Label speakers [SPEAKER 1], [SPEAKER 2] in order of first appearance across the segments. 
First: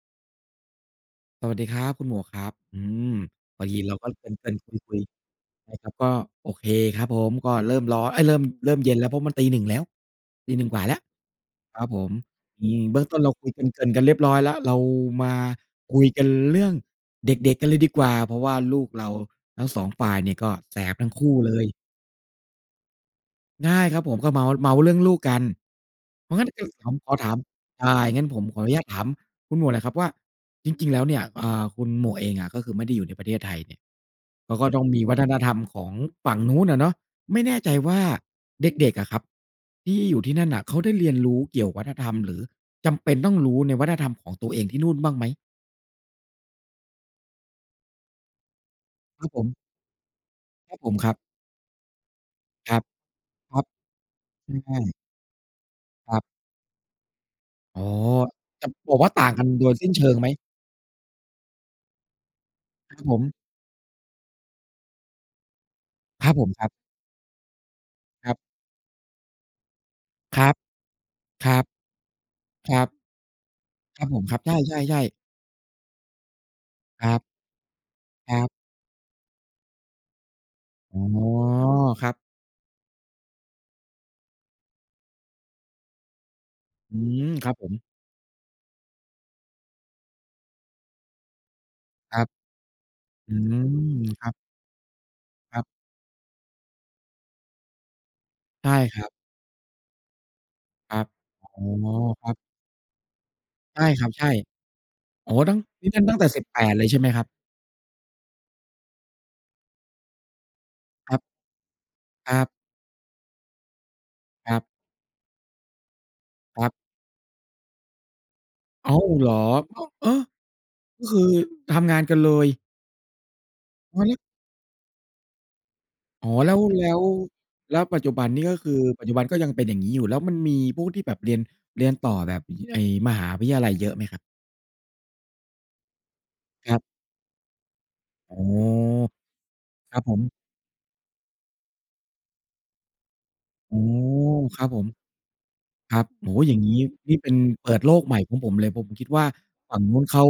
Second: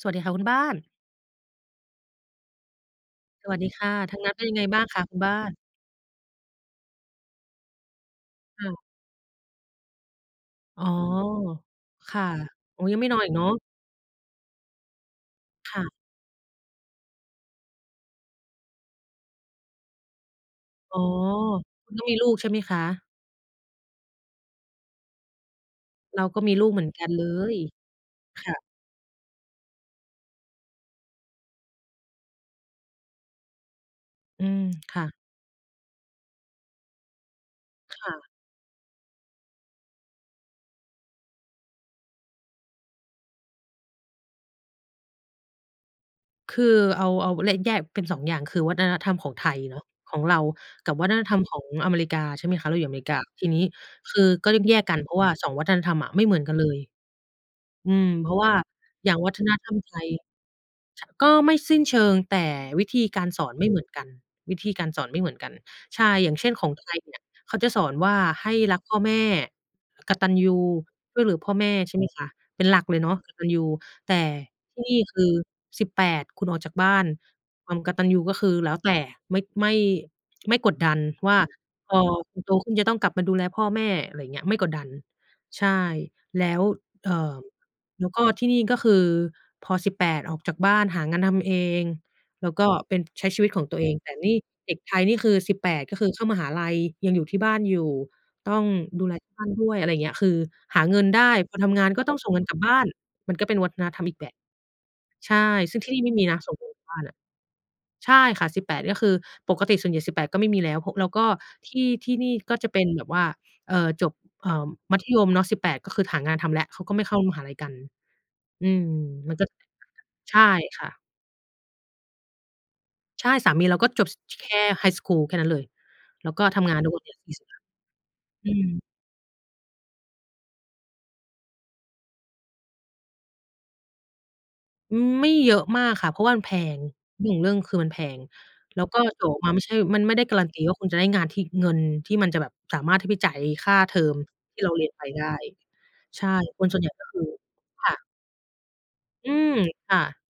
[SPEAKER 1] สวัสดีค่ะคุณบ้าน
[SPEAKER 2] สวัสดีครับคุณหมวกครับ อืม
[SPEAKER 1] สวัส
[SPEAKER 2] พอ
[SPEAKER 1] ดี
[SPEAKER 2] ดี
[SPEAKER 1] ค่
[SPEAKER 2] เร
[SPEAKER 1] ะ
[SPEAKER 2] าก็
[SPEAKER 1] ทา
[SPEAKER 2] เ
[SPEAKER 1] ง
[SPEAKER 2] ก
[SPEAKER 1] น
[SPEAKER 2] ริ
[SPEAKER 1] ั้นเป็นย
[SPEAKER 2] ่น
[SPEAKER 1] ังไง
[SPEAKER 2] ๆ
[SPEAKER 1] บ้าง
[SPEAKER 2] คุ
[SPEAKER 1] ค
[SPEAKER 2] ย
[SPEAKER 1] ะคุณบ้าน?
[SPEAKER 2] ๆ นะครับ ก็โอเคครับผม ก็เริ่มร้อน เอ๊ย เริ่ม
[SPEAKER 1] ค
[SPEAKER 2] เ
[SPEAKER 1] ่
[SPEAKER 2] ริ
[SPEAKER 1] ะ
[SPEAKER 2] ่มเย็นแล้ว เพราะมันตี 1 แล้ว ตี 1 ก
[SPEAKER 1] อ
[SPEAKER 2] ว่
[SPEAKER 1] ๋
[SPEAKER 2] า
[SPEAKER 1] อ
[SPEAKER 2] แล้ว ครับผ
[SPEAKER 1] ค
[SPEAKER 2] ม
[SPEAKER 1] ่ะ
[SPEAKER 2] อื
[SPEAKER 1] อ
[SPEAKER 2] อ
[SPEAKER 1] ๋อ
[SPEAKER 2] เ
[SPEAKER 1] ย
[SPEAKER 2] บ
[SPEAKER 1] ั
[SPEAKER 2] ื
[SPEAKER 1] ง
[SPEAKER 2] ้
[SPEAKER 1] ไ
[SPEAKER 2] อ
[SPEAKER 1] ม่
[SPEAKER 2] งต
[SPEAKER 1] น
[SPEAKER 2] ้
[SPEAKER 1] อน
[SPEAKER 2] นเ
[SPEAKER 1] อ
[SPEAKER 2] ร
[SPEAKER 1] ี
[SPEAKER 2] า
[SPEAKER 1] กเน
[SPEAKER 2] ค
[SPEAKER 1] า
[SPEAKER 2] ุย
[SPEAKER 1] ะ?
[SPEAKER 2] เกริ่น ๆ กันเรียบร้อยแล้ว เรามา
[SPEAKER 1] ค่ะ
[SPEAKER 2] คุยกันเรื่องเด็ก ๆ กันเลยดีกว่า เพราะว่าลูกเราทั้ง 2 ฝ่ายเนี่ยก็แสบ
[SPEAKER 1] อ๋อ
[SPEAKER 2] ทั้งคู่เลย
[SPEAKER 1] คุณก็มีลูกใช่ไหมคะ?
[SPEAKER 2] ง่ายครับผม ก็เมาท์ เมาท์เรื่องลูกกัน
[SPEAKER 1] เรา
[SPEAKER 2] เพรา
[SPEAKER 1] ก
[SPEAKER 2] ะ
[SPEAKER 1] ็
[SPEAKER 2] งั้น
[SPEAKER 1] มี
[SPEAKER 2] ก
[SPEAKER 1] ลูกเหม
[SPEAKER 2] ถ
[SPEAKER 1] ือ
[SPEAKER 2] า
[SPEAKER 1] น
[SPEAKER 2] ม
[SPEAKER 1] กั
[SPEAKER 2] ข
[SPEAKER 1] น
[SPEAKER 2] อ
[SPEAKER 1] เล
[SPEAKER 2] ถาม
[SPEAKER 1] ย
[SPEAKER 2] อา อย่างงั้นผม
[SPEAKER 1] ค่ะ
[SPEAKER 2] ขออนุญาตถามคุณหมวกหน่อยครับว่า จริง ๆ แล้วเนี่ย อ่า คุณหมวกเองอะ ก็คือไม่ได้อยู่ในประเทศไทยเนี่ย
[SPEAKER 1] อื
[SPEAKER 2] เขา
[SPEAKER 1] ม
[SPEAKER 2] ก็ต้อง
[SPEAKER 1] ค
[SPEAKER 2] มี
[SPEAKER 1] ่
[SPEAKER 2] ว
[SPEAKER 1] ะ
[SPEAKER 2] ัฒนธรรมของฝั่งนู้นน่ะเนาะ ไม่แน่ใจว
[SPEAKER 1] ค
[SPEAKER 2] ่า
[SPEAKER 1] ่ะ
[SPEAKER 2] เด็ก ๆ อะครับที่อยู่ที่นั่นน่ะ เขาได้เรียนรู้เกี่ยววัฒนธรรม หรือจำเป็นต้องรู้ในวัฒนธรรม ของตัวเองที่นู่นบ้างไหม?
[SPEAKER 1] คือเอา เอา และ แยกเป็น 2 อย่าง คือวัฒนธรรม
[SPEAKER 2] ค
[SPEAKER 1] ข
[SPEAKER 2] รั
[SPEAKER 1] อ
[SPEAKER 2] บ
[SPEAKER 1] ง
[SPEAKER 2] ผ
[SPEAKER 1] ไท
[SPEAKER 2] ม
[SPEAKER 1] ยเนาะ ของเรา
[SPEAKER 2] ครับผ
[SPEAKER 1] กับ
[SPEAKER 2] ม
[SPEAKER 1] วั
[SPEAKER 2] คร
[SPEAKER 1] ฒ
[SPEAKER 2] ับ
[SPEAKER 1] นธรรมของอเมริกา ใช่ไหมคะ
[SPEAKER 2] ค
[SPEAKER 1] เร
[SPEAKER 2] ร
[SPEAKER 1] า
[SPEAKER 2] ั
[SPEAKER 1] อย
[SPEAKER 2] บ
[SPEAKER 1] ู่อเมริกา ที
[SPEAKER 2] ค
[SPEAKER 1] น
[SPEAKER 2] ร
[SPEAKER 1] ี
[SPEAKER 2] ั
[SPEAKER 1] ้
[SPEAKER 2] บ
[SPEAKER 1] คือก็
[SPEAKER 2] อื
[SPEAKER 1] ต
[SPEAKER 2] อ
[SPEAKER 1] ้อง
[SPEAKER 2] ใช
[SPEAKER 1] แยกก
[SPEAKER 2] ่
[SPEAKER 1] ันเพราะว่า 2 วัฒนธรรมอะ
[SPEAKER 2] คร
[SPEAKER 1] ไ
[SPEAKER 2] ั
[SPEAKER 1] ม
[SPEAKER 2] บ
[SPEAKER 1] ่เหมือนกันเลย
[SPEAKER 2] อ๋อ
[SPEAKER 1] อืม เพราะว่า
[SPEAKER 2] จับ บอกว
[SPEAKER 1] อ
[SPEAKER 2] ่
[SPEAKER 1] ย
[SPEAKER 2] า
[SPEAKER 1] ่าง
[SPEAKER 2] ต่
[SPEAKER 1] ว
[SPEAKER 2] า
[SPEAKER 1] ั
[SPEAKER 2] ง
[SPEAKER 1] ฒ
[SPEAKER 2] กัน
[SPEAKER 1] น
[SPEAKER 2] โ
[SPEAKER 1] ธ
[SPEAKER 2] ด
[SPEAKER 1] รร
[SPEAKER 2] ย
[SPEAKER 1] ม
[SPEAKER 2] สิ้
[SPEAKER 1] ไท
[SPEAKER 2] นเช
[SPEAKER 1] ย
[SPEAKER 2] ิงไหม?
[SPEAKER 1] ช ก็ไม่สิ้นเชิง แต่วิ
[SPEAKER 2] คร
[SPEAKER 1] ธ
[SPEAKER 2] ับ
[SPEAKER 1] ี
[SPEAKER 2] ผ
[SPEAKER 1] การ
[SPEAKER 2] ม
[SPEAKER 1] สอนไม่เหมือนกัน วิธีการสอนไม่เหมือนกัน ใช่
[SPEAKER 2] ค
[SPEAKER 1] อย
[SPEAKER 2] รั
[SPEAKER 1] ่า
[SPEAKER 2] บ
[SPEAKER 1] งเ
[SPEAKER 2] ผ
[SPEAKER 1] ช่
[SPEAKER 2] ม
[SPEAKER 1] น
[SPEAKER 2] ค
[SPEAKER 1] ข
[SPEAKER 2] รั
[SPEAKER 1] อ
[SPEAKER 2] บ
[SPEAKER 1] งไทยเนี่ยเขาจะสอนว่า
[SPEAKER 2] ครับ
[SPEAKER 1] ให้รักพ่อแม่ กตัญ
[SPEAKER 2] คร
[SPEAKER 1] ญ
[SPEAKER 2] ับ
[SPEAKER 1] ู ช่วยเหลือ
[SPEAKER 2] ค
[SPEAKER 1] พ่
[SPEAKER 2] ร
[SPEAKER 1] อ
[SPEAKER 2] ั
[SPEAKER 1] แ
[SPEAKER 2] บ
[SPEAKER 1] ม่ ใช่ไหมคะ เป็น
[SPEAKER 2] ค
[SPEAKER 1] ห
[SPEAKER 2] ร
[SPEAKER 1] ลั
[SPEAKER 2] ั
[SPEAKER 1] ก
[SPEAKER 2] บ
[SPEAKER 1] เลยเนาะกตัญญู
[SPEAKER 2] ครับ
[SPEAKER 1] แต
[SPEAKER 2] ผ
[SPEAKER 1] ่
[SPEAKER 2] ม ครับ ใ
[SPEAKER 1] ที่น
[SPEAKER 2] ช
[SPEAKER 1] ี่
[SPEAKER 2] ่ ๆ ๆ
[SPEAKER 1] คือ 18 คุณออกจากบ้า
[SPEAKER 2] ค
[SPEAKER 1] น
[SPEAKER 2] รับ
[SPEAKER 1] ความกตัญญูก
[SPEAKER 2] ค
[SPEAKER 1] ็
[SPEAKER 2] ร
[SPEAKER 1] ค
[SPEAKER 2] ับ
[SPEAKER 1] ือแล้วแต่ ไม่ ไม่ ไม่กดดั
[SPEAKER 2] อ๋
[SPEAKER 1] น
[SPEAKER 2] อ
[SPEAKER 1] ว่า พอ
[SPEAKER 2] ครับ
[SPEAKER 1] คุณโตขึ้นจะต้องกลับมาดูแลพ่อแม่ อะไรอย่างเงี้ย ไม่กดดัน ใช่ แล้ว
[SPEAKER 2] อื
[SPEAKER 1] เอ่
[SPEAKER 2] ม
[SPEAKER 1] อ
[SPEAKER 2] ครับผม
[SPEAKER 1] แล้วก็ที่นี่ก็คือพอ 18 ออกจากบ้าน หางานทำเอง
[SPEAKER 2] ครับ
[SPEAKER 1] แล้วก็เป็น ใช้
[SPEAKER 2] อื
[SPEAKER 1] ชีวิตของตั
[SPEAKER 2] ม
[SPEAKER 1] วเอง แต่
[SPEAKER 2] คร
[SPEAKER 1] น
[SPEAKER 2] ับ
[SPEAKER 1] ี่เด็กไทยนี่คือ สิ
[SPEAKER 2] ค
[SPEAKER 1] บ
[SPEAKER 2] รับ
[SPEAKER 1] แปด ก็คือเข้ามหาลัย ยังอยู่ที่บ้านอยู่ ต้อง
[SPEAKER 2] ใช่คร
[SPEAKER 1] ด
[SPEAKER 2] ั
[SPEAKER 1] ู
[SPEAKER 2] บ
[SPEAKER 1] แลที่บ้านด้วย อะไรอย่างเงี้ย คือหา
[SPEAKER 2] ค
[SPEAKER 1] เ
[SPEAKER 2] ร
[SPEAKER 1] ง
[SPEAKER 2] ั
[SPEAKER 1] ิน
[SPEAKER 2] บ
[SPEAKER 1] ได้
[SPEAKER 2] อ๋
[SPEAKER 1] พอ
[SPEAKER 2] อ
[SPEAKER 1] ทำงานก็ต้อง
[SPEAKER 2] ค
[SPEAKER 1] ส
[SPEAKER 2] ร
[SPEAKER 1] ่
[SPEAKER 2] ั
[SPEAKER 1] ง
[SPEAKER 2] บ
[SPEAKER 1] เงินกลับบ้าน มันก็เป็นวัฒ
[SPEAKER 2] ใช่
[SPEAKER 1] นธร
[SPEAKER 2] ค
[SPEAKER 1] ร
[SPEAKER 2] ร
[SPEAKER 1] ม
[SPEAKER 2] ับ
[SPEAKER 1] อีก
[SPEAKER 2] ใช
[SPEAKER 1] แบ
[SPEAKER 2] ่
[SPEAKER 1] บ
[SPEAKER 2] อ
[SPEAKER 1] ใ
[SPEAKER 2] ๋
[SPEAKER 1] ช
[SPEAKER 2] อ
[SPEAKER 1] ่
[SPEAKER 2] ตั้ง
[SPEAKER 1] ซึ่ง
[SPEAKER 2] น
[SPEAKER 1] ท
[SPEAKER 2] ี่
[SPEAKER 1] ี่
[SPEAKER 2] ต
[SPEAKER 1] น
[SPEAKER 2] ั
[SPEAKER 1] ี
[SPEAKER 2] ้
[SPEAKER 1] ่
[SPEAKER 2] ง
[SPEAKER 1] ไม
[SPEAKER 2] ตั
[SPEAKER 1] ่
[SPEAKER 2] ้ง
[SPEAKER 1] ม
[SPEAKER 2] แ
[SPEAKER 1] ี
[SPEAKER 2] ต่
[SPEAKER 1] นะ
[SPEAKER 2] สิบ
[SPEAKER 1] ส่
[SPEAKER 2] แ
[SPEAKER 1] ง
[SPEAKER 2] ป
[SPEAKER 1] เงิ
[SPEAKER 2] ด
[SPEAKER 1] นก
[SPEAKER 2] เ
[SPEAKER 1] ล
[SPEAKER 2] ล
[SPEAKER 1] ับ
[SPEAKER 2] ย
[SPEAKER 1] บ
[SPEAKER 2] ใช
[SPEAKER 1] ้
[SPEAKER 2] ่
[SPEAKER 1] า
[SPEAKER 2] ไ
[SPEAKER 1] น
[SPEAKER 2] หม
[SPEAKER 1] น่ะ
[SPEAKER 2] ครับ?
[SPEAKER 1] ใช่ค่ะ 18 ก็คือปกติส่วนใหญ่ 18 ก็ไม่มีแล้ว พ แล้ว
[SPEAKER 2] ครั
[SPEAKER 1] ก
[SPEAKER 2] บ
[SPEAKER 1] ็ที่ ที่น
[SPEAKER 2] ค
[SPEAKER 1] ี่
[SPEAKER 2] รับ
[SPEAKER 1] ก็จะเป็นแบบว่า เอ่อ จบ เอ
[SPEAKER 2] ค
[SPEAKER 1] ่
[SPEAKER 2] รับ
[SPEAKER 1] อ มัธยมเนาะ 18 ก็คือหางานทำแ
[SPEAKER 2] ค
[SPEAKER 1] ล้
[SPEAKER 2] ร
[SPEAKER 1] ว
[SPEAKER 2] ับ
[SPEAKER 1] เขาก็ไม่เข้ามหาลัยกัน อืม
[SPEAKER 2] อ้าว เหร
[SPEAKER 1] มั
[SPEAKER 2] อ?
[SPEAKER 1] นก็จะแตก
[SPEAKER 2] อ้า
[SPEAKER 1] ต่
[SPEAKER 2] ว! เอ
[SPEAKER 1] างกั
[SPEAKER 2] อ
[SPEAKER 1] น ใช่ค่ะ
[SPEAKER 2] ก็คือทำงานกันเลย?
[SPEAKER 1] ใช่ สามีเราก็จ
[SPEAKER 2] วั
[SPEAKER 1] บ
[SPEAKER 2] นน
[SPEAKER 1] ส
[SPEAKER 2] ี้
[SPEAKER 1] ช แค่ไฮสกูลแค่นั้นเลย แ
[SPEAKER 2] อ
[SPEAKER 1] ล้
[SPEAKER 2] ๋อ
[SPEAKER 1] วก็
[SPEAKER 2] แล้
[SPEAKER 1] ท
[SPEAKER 2] ว
[SPEAKER 1] ำงาน
[SPEAKER 2] แล
[SPEAKER 1] ทุก
[SPEAKER 2] ้
[SPEAKER 1] วั
[SPEAKER 2] ว
[SPEAKER 1] นนี้ [unintelligible]
[SPEAKER 2] แล้วปัจจุบันนี่
[SPEAKER 1] อื
[SPEAKER 2] ก็คือ
[SPEAKER 1] ม
[SPEAKER 2] ปัจจุบันก็ยังเป็นอย่างงี้อยู่ แล้วมันมีพวกที่แบบเรียน เรียนต่อแบบ ไอ้มหาวิทยาลัยเยอะไหมครับ?
[SPEAKER 1] อืม ไม่เยอะมากค่ะ เพราะว่ามันแพ
[SPEAKER 2] ครั
[SPEAKER 1] ง
[SPEAKER 2] บ
[SPEAKER 1] เรื่องของเรื่องคือมันแพง
[SPEAKER 2] อ๋อ
[SPEAKER 1] แล้วก็ต่อมาไม่ใช่
[SPEAKER 2] คร
[SPEAKER 1] มั
[SPEAKER 2] ับ
[SPEAKER 1] นไม
[SPEAKER 2] ผ
[SPEAKER 1] ่ได้
[SPEAKER 2] ม
[SPEAKER 1] การันตีว่าคุณจะได้งานที่ เงินที่มันจะแบบสามารถที่ไปจ่ายค่
[SPEAKER 2] อ
[SPEAKER 1] า
[SPEAKER 2] ๋อ
[SPEAKER 1] เทอมท
[SPEAKER 2] ค
[SPEAKER 1] ี่
[SPEAKER 2] รั
[SPEAKER 1] เ
[SPEAKER 2] บ
[SPEAKER 1] รา
[SPEAKER 2] ผ
[SPEAKER 1] เรี
[SPEAKER 2] ม
[SPEAKER 1] ยนไปได้
[SPEAKER 2] ครับ
[SPEAKER 1] ใช
[SPEAKER 2] โอ
[SPEAKER 1] ่
[SPEAKER 2] ้โฮ อย่าง
[SPEAKER 1] คน
[SPEAKER 2] ง
[SPEAKER 1] ส
[SPEAKER 2] ี
[SPEAKER 1] ่
[SPEAKER 2] ้
[SPEAKER 1] วนใหญ่ก็
[SPEAKER 2] นี
[SPEAKER 1] ค
[SPEAKER 2] ่
[SPEAKER 1] ือ
[SPEAKER 2] เป็นเปิด
[SPEAKER 1] ค
[SPEAKER 2] โ
[SPEAKER 1] ่
[SPEAKER 2] ลก
[SPEAKER 1] ะ
[SPEAKER 2] ใหม่ของผมเลย ผมคิดว่า
[SPEAKER 1] อืม
[SPEAKER 2] ฝั่ง
[SPEAKER 1] ค
[SPEAKER 2] น
[SPEAKER 1] ่
[SPEAKER 2] ู้
[SPEAKER 1] ะ
[SPEAKER 2] นเขา